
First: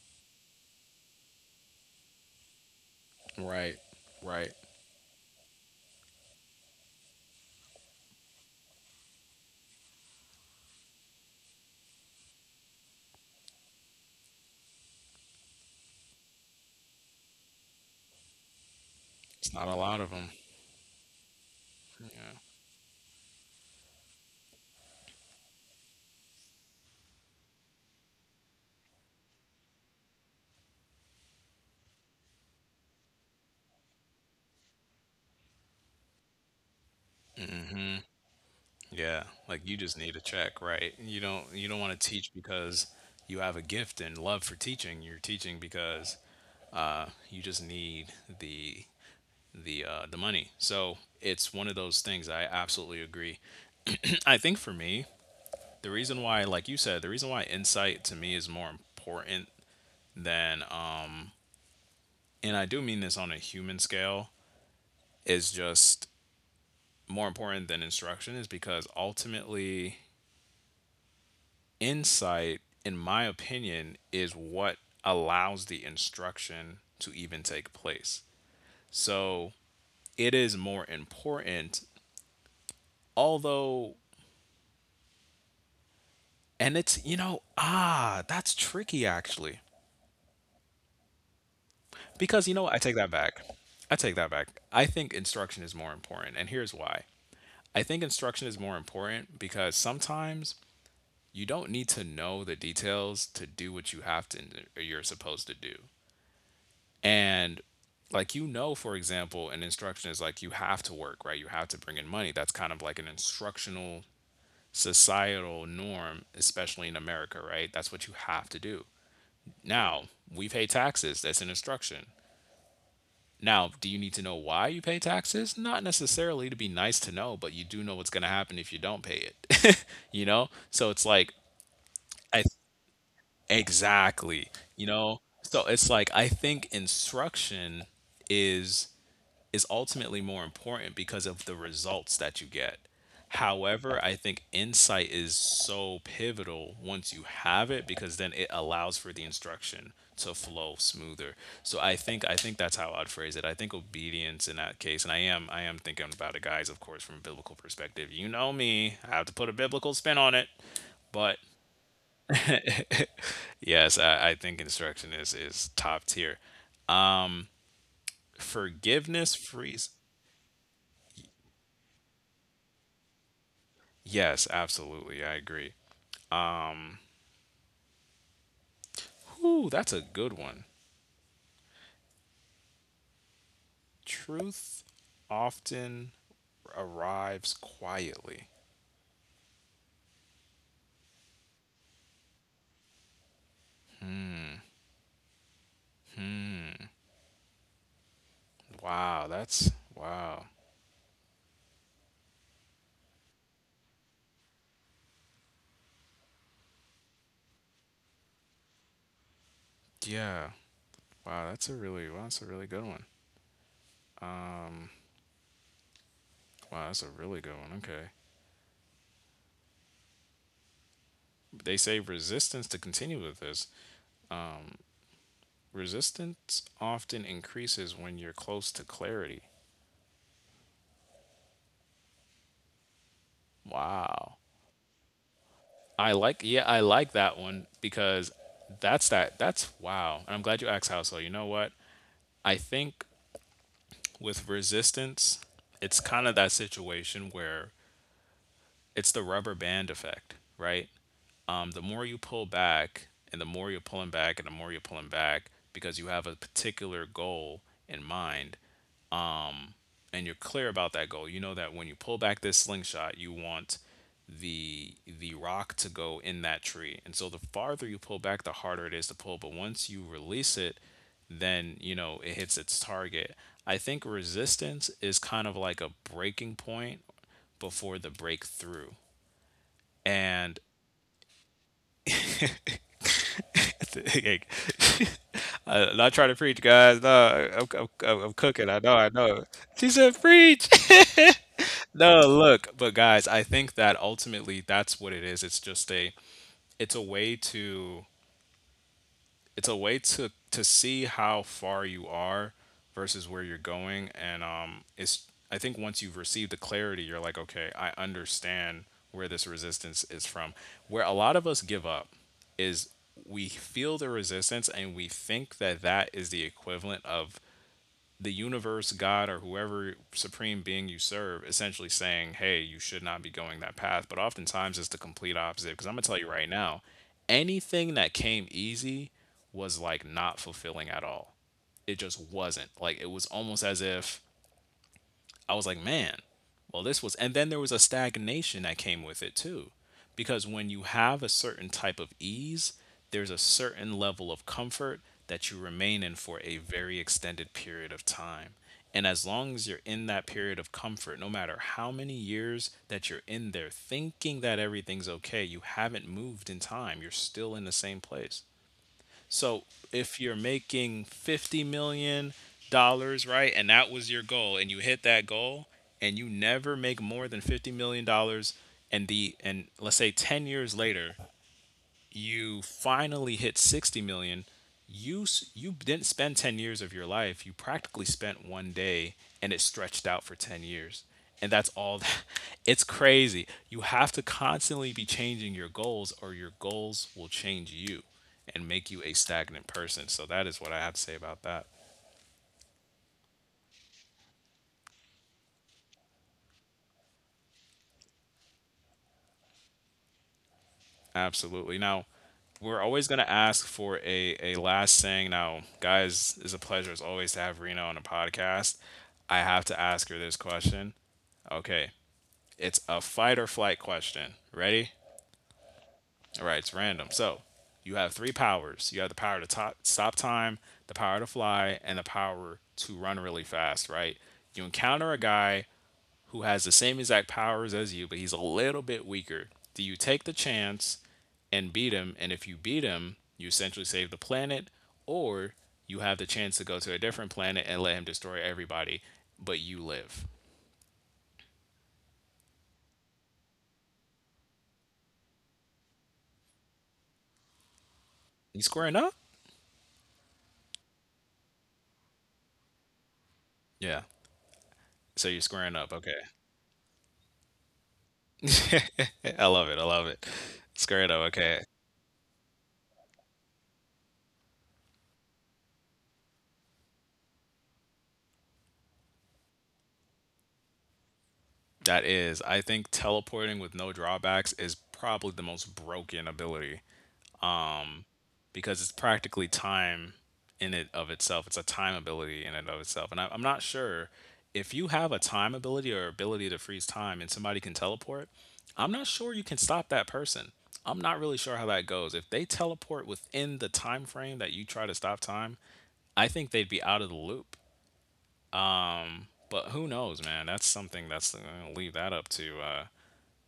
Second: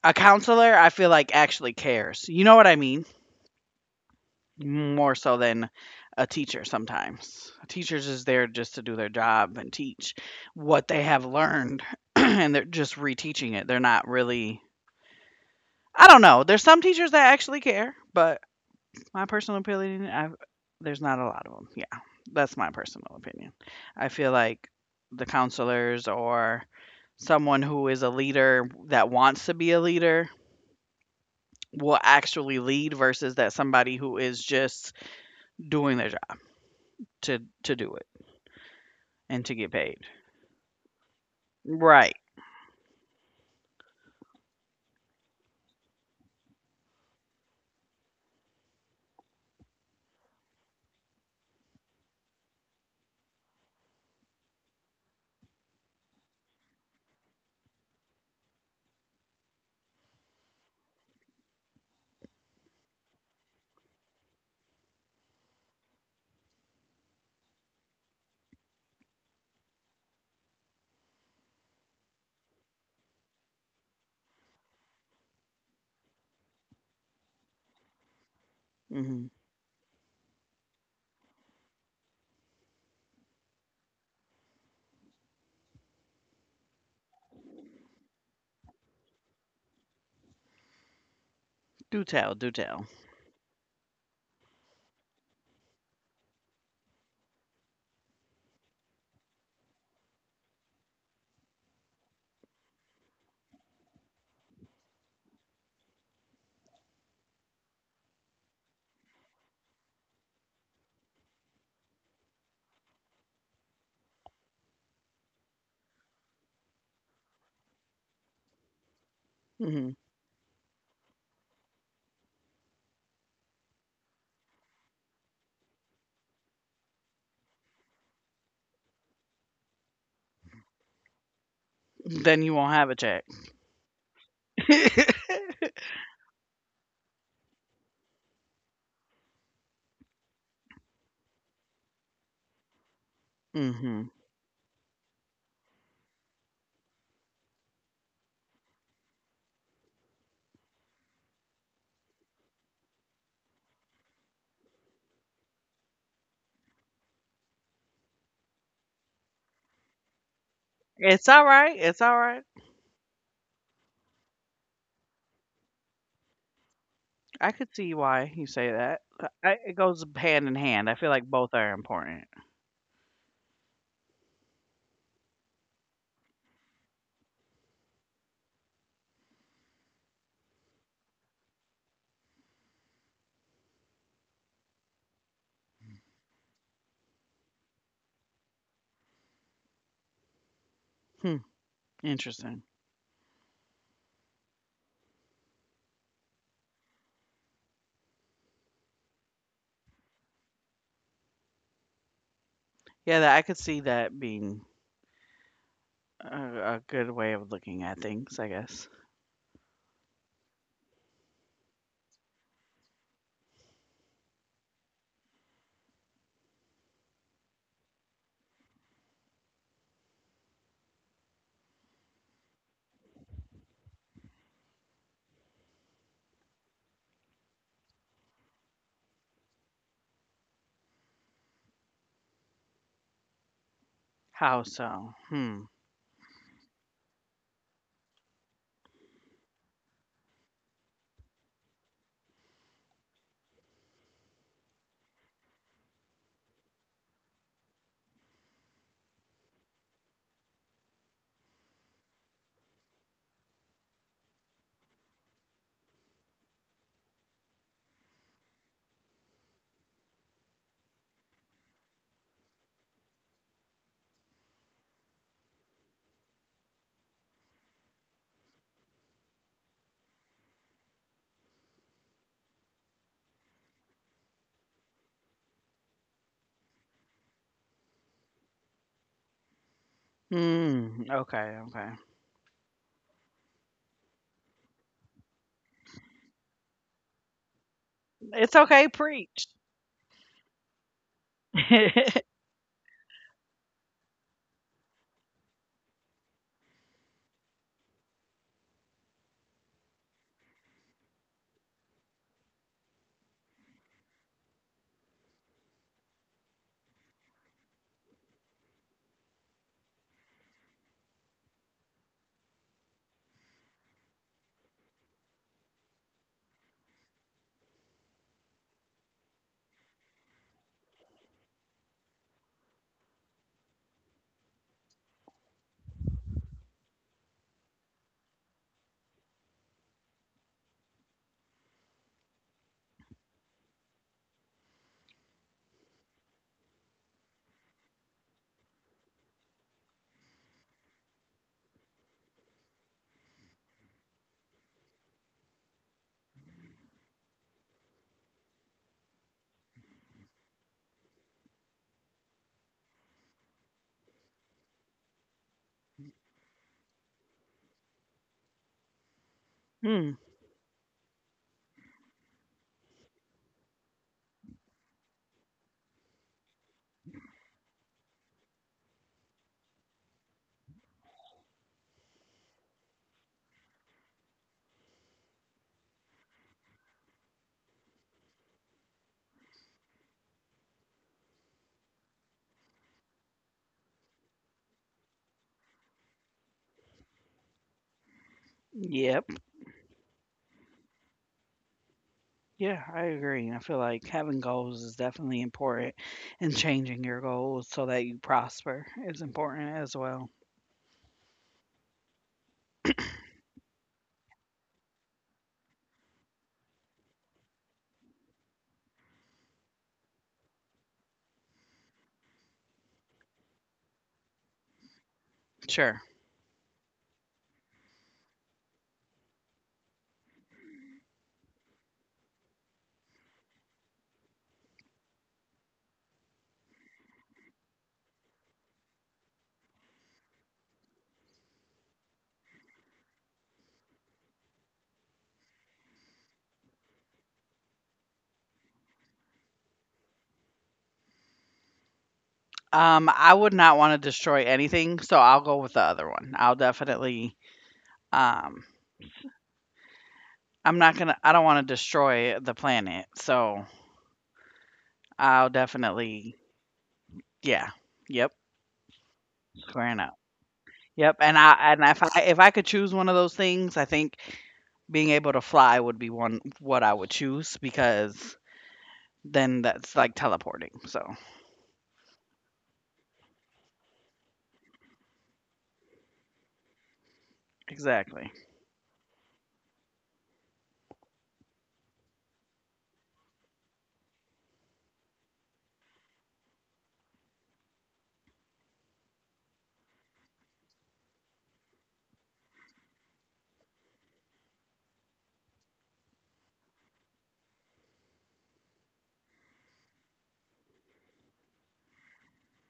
a counselor I feel like actually cares. You know what I mean? Right, right. More so than a teacher sometimes. Teachers is there just to do their job and teach what they have learned, [CLEARS THROAT] and they're just reteaching it. They're not really I don't know, there's some teachers that actually care, but my It's personal not a lot opinion, of them. I've there's not a lot of them. Yeah. Yeah. That's my personal opinion. I feel like the counselors or someone who is a leader that wants to be a leader will actually lead versus that somebody who is just doing their job to do it. Yeah, And to like get you just paid. need a check, right? You don't want Right. to teach because you have a gift and love for teaching. You're teaching because you just need the the the money. So it's one of those things. I absolutely agree. [CLEARS THROAT] I think for me, the reason why, like you said, the reason why insight to me is more important than, and I do mean this on a human scale, is just more important than instruction is because ultimately insight, in my opinion, is what allows the instruction to even take place. Mhm. So it is more important, although, and it's, you know, ah, that's tricky actually. Do tell, do Because, you know, what? tell. I take that back. I take that back. I think instruction is more important. And here's why I think instruction is more important, because sometimes you don't need to know the details to do what you have to, you're supposed to do. And like, you know, for example, an instruction is like you have to work, right? You have to bring in money. That's kind of like an instructional societal norm, especially in America, right? That's what you have to do. Mhm. Now, we pay taxes. That's an instruction. Now, do you need to know why you pay taxes? Not necessarily to be nice to know, but you do know what's going to happen if you don't pay it. [LAUGHS] you know? So it's like [LAUGHS] Then I you won't have a check. exactly, you know? [LAUGHS] So it's like I think instruction is is ultimately more important because of the results that you get. However, Mhm. I think insight is so pivotal once you have it because then it allows for the instruction to flow smoother. So I think that's how I'd phrase it. I think obedience in that case, and I am thinking about it, guys, of course, from a biblical perspective. You know me, I have to put a biblical spin on it. But It's all right. It's all right. yes, I think instruction is top tier. I could see why you say that. Forgiveness I- frees. it goes hand in hand. I feel like both are important. Yes, absolutely. I agree. Ooh, that's a good one. Truth often arrives quietly. Hmm. Interesting. Wow, that's wow. Yeah, that I could see that being a good way of looking at things, I guess. Yeah. Wow, that's a really good one. Wow, that's a really good one. Okay. They say resistance, to continue with this. Resistance often increases when you're close to clarity. Wow. How so? Hmm. I like that one because that's wow. And I'm glad you asked how so. You know what? I think with resistance, it's kind of that situation where it's the rubber band effect, right? The more you pull back, and the more you're pulling back, and the more you're pulling back because you have a particular goal in mind, and you're clear about that goal. You know that when you pull back this slingshot, you want the rock to go in that tree. And so the farther you pull back, the harder it is to pull. But once you release it, then you know it hits its target. I think resistance is kind of like a breaking point before the breakthrough. And Hmm. Okay. Okay. [LAUGHS] I, not trying to preach, guys. No, I'm It's cooking. I know, okay. I know. Preach. She said, "Preach." No, [LAUGHS] look, but guys, I think that ultimately that's what it is. It's just a it's a way to it's a way to see how far you are versus where you're going. And it's, I think once you've received the clarity, you're like, okay, I understand where this resistance is from. Where a lot of us give up is, we feel the resistance and we think that that is the equivalent of the universe, God, or whoever supreme being you serve, essentially saying, hey, you should not be going that path. But oftentimes it's the complete opposite. Because I'm going to tell you right now, anything that came easy was like not fulfilling at all. It just wasn't. Like it was almost as if I was like, man, well, this was, and then there was a stagnation that came with it too. Because when you have a certain type of ease, there's a certain level of comfort that you remain in for a very extended period of time. And as long as you're in that period of comfort, no matter how many years that you're in there thinking that everything's okay, you haven't moved in time. You're still in the same place. So Hmm. if you're making 50 million dollars, right, and that was your goal and you hit that goal, and you never make more than 50 million dollars, and the and let's say 10 years later you finally hit 60 million. You didn't spend 10 years of your life, you practically spent one day and it stretched out for 10 years. And that's all that. [LAUGHS] It's crazy, you have to constantly be changing your goals or your goals will change you and make you a Yep. stagnant person. So that is what I have to say about that. Yeah, I agree. I feel like having goals is definitely important, and changing your goals so that you prosper is important as well. Absolutely. Now, we're always going to ask for a last saying. Now, guys, it's a pleasure as always to have Rena on a podcast. I have to ask her this question. Okay. It's a fight or flight question. Ready? Sure. All right. It's random. So, you have three powers. You have the power to stop time, the power to fly, and the power to run really fast, right? You encounter a guy who has the same exact powers as you, but he's a little bit weaker. Do you take the chance and beat him? And if you beat him, you essentially save the planet, or you have the chance to go to a different planet and let him destroy everybody, but you live. I would not want to destroy anything, so I'll go with the other one. I'll definitely, um, You squaring up? I'm not gonna, I don't want to destroy the planet, so Yeah. So you're I'll squaring up. Okay. definitely, yeah, yep, [LAUGHS] I love it. I squaring love up. it. Yep, Squaring up. and Okay. I and if I could choose one of those things, I think being able to fly would be one what I would choose, because then that's like teleporting. So, That is, I think teleporting with no drawbacks is probably the most broken ability exactly. because it's practically time in it of itself. It's a time ability in and of itself. And I'm not sure if you have a time ability or ability to freeze time and somebody can teleport, I'm not sure you can stop that person. I'm not really sure how that goes. If they teleport within the time frame that you try to stop time, I think they'd be out of the loop. But who knows, man? That's something that's, I'm gonna leave that up to uh,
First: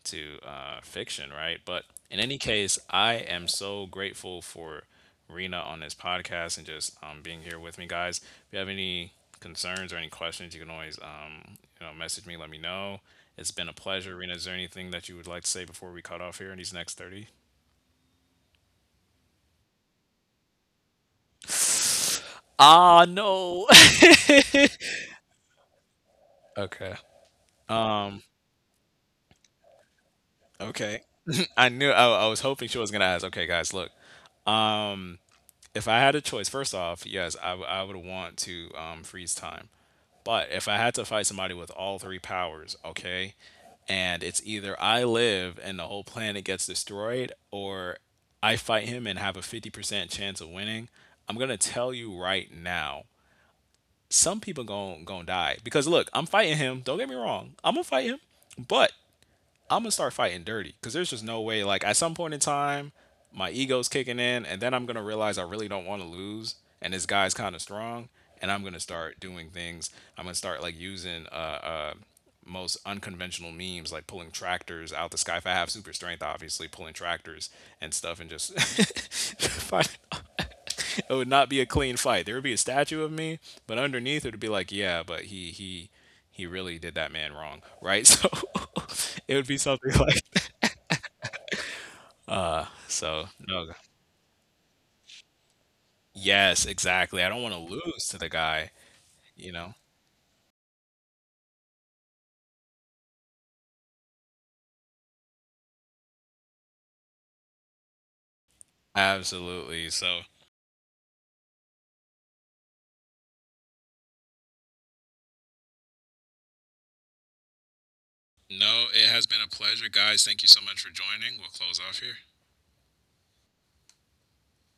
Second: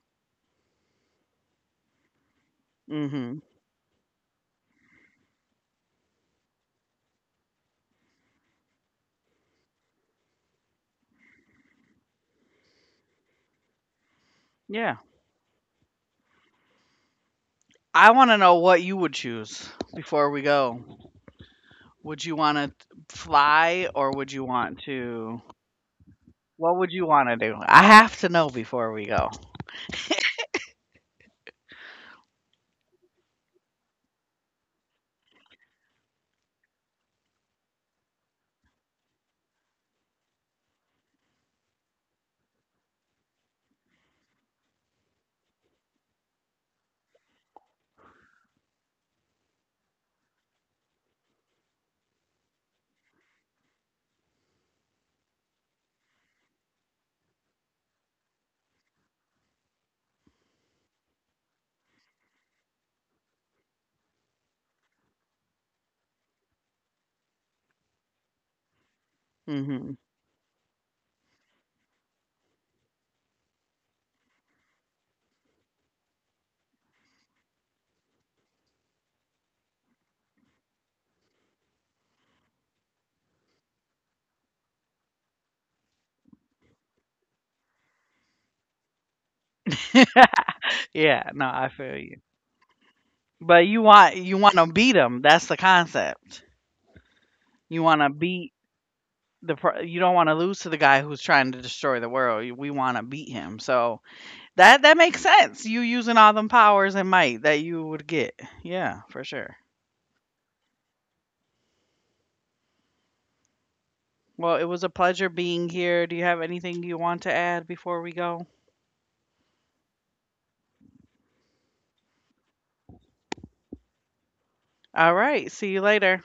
to uh, fiction, right? But in any case, I am Hmm. so grateful for Rena on this podcast, and just being here with me, guys. If you have any concerns or any questions, you can always message me, let me know. It's been a pleasure, Rena. Is there anything that you would like Yeah. to say before we cut off here in these next 30? I want to know what you would choose before we go. Would Ah, you want to no. [LAUGHS] fly or would you want to? Okay. What would you want to do? I have to know before we go. Okay. [LAUGHS] I knew I was hoping she was gonna ask. Okay, guys, look. If I had a choice, first off, yes, I would want to freeze time. But if I had to fight somebody with all three powers, okay, and it's either I live and the whole planet gets destroyed, or I fight him and have a 50% chance of winning, I'm going to tell you right now, some people going to die. Because look, I'm fighting him. Don't get me wrong. I'm going to fight him. But I'm gonna start fighting dirty because there's just no way. Like at some point in time, my ego's kicking in, and then I'm gonna realize I really don't want to lose, and this guy's kind of strong, and I'm gonna start doing things. Hmm. I'm gonna start like using most unconventional memes, like pulling tractors out the sky. If I have super strength, obviously pulling tractors and stuff, and just [LAUGHS] find- it would not be a clean fight. There would be a statue of me, but underneath it would be like, yeah, but he really did that man wrong, right? [LAUGHS] So it would be something like that. [LAUGHS] Yeah. No, I feel you. So But you no, want you want to beat him. That's the concept. yes, exactly. I don't You want to want to lose to beat the guy, the. Pro- you You know. don't want to lose to the guy who's trying to destroy the world. We want to beat him. So that that makes sense. You using all them powers and might that you would get. Yeah, for sure. Absolutely. So Well, it was a pleasure being here. Do you have anything you want to add before we go? no, it has been a pleasure, guys. Thank you so much for joining. We'll close off here. All right. See you later.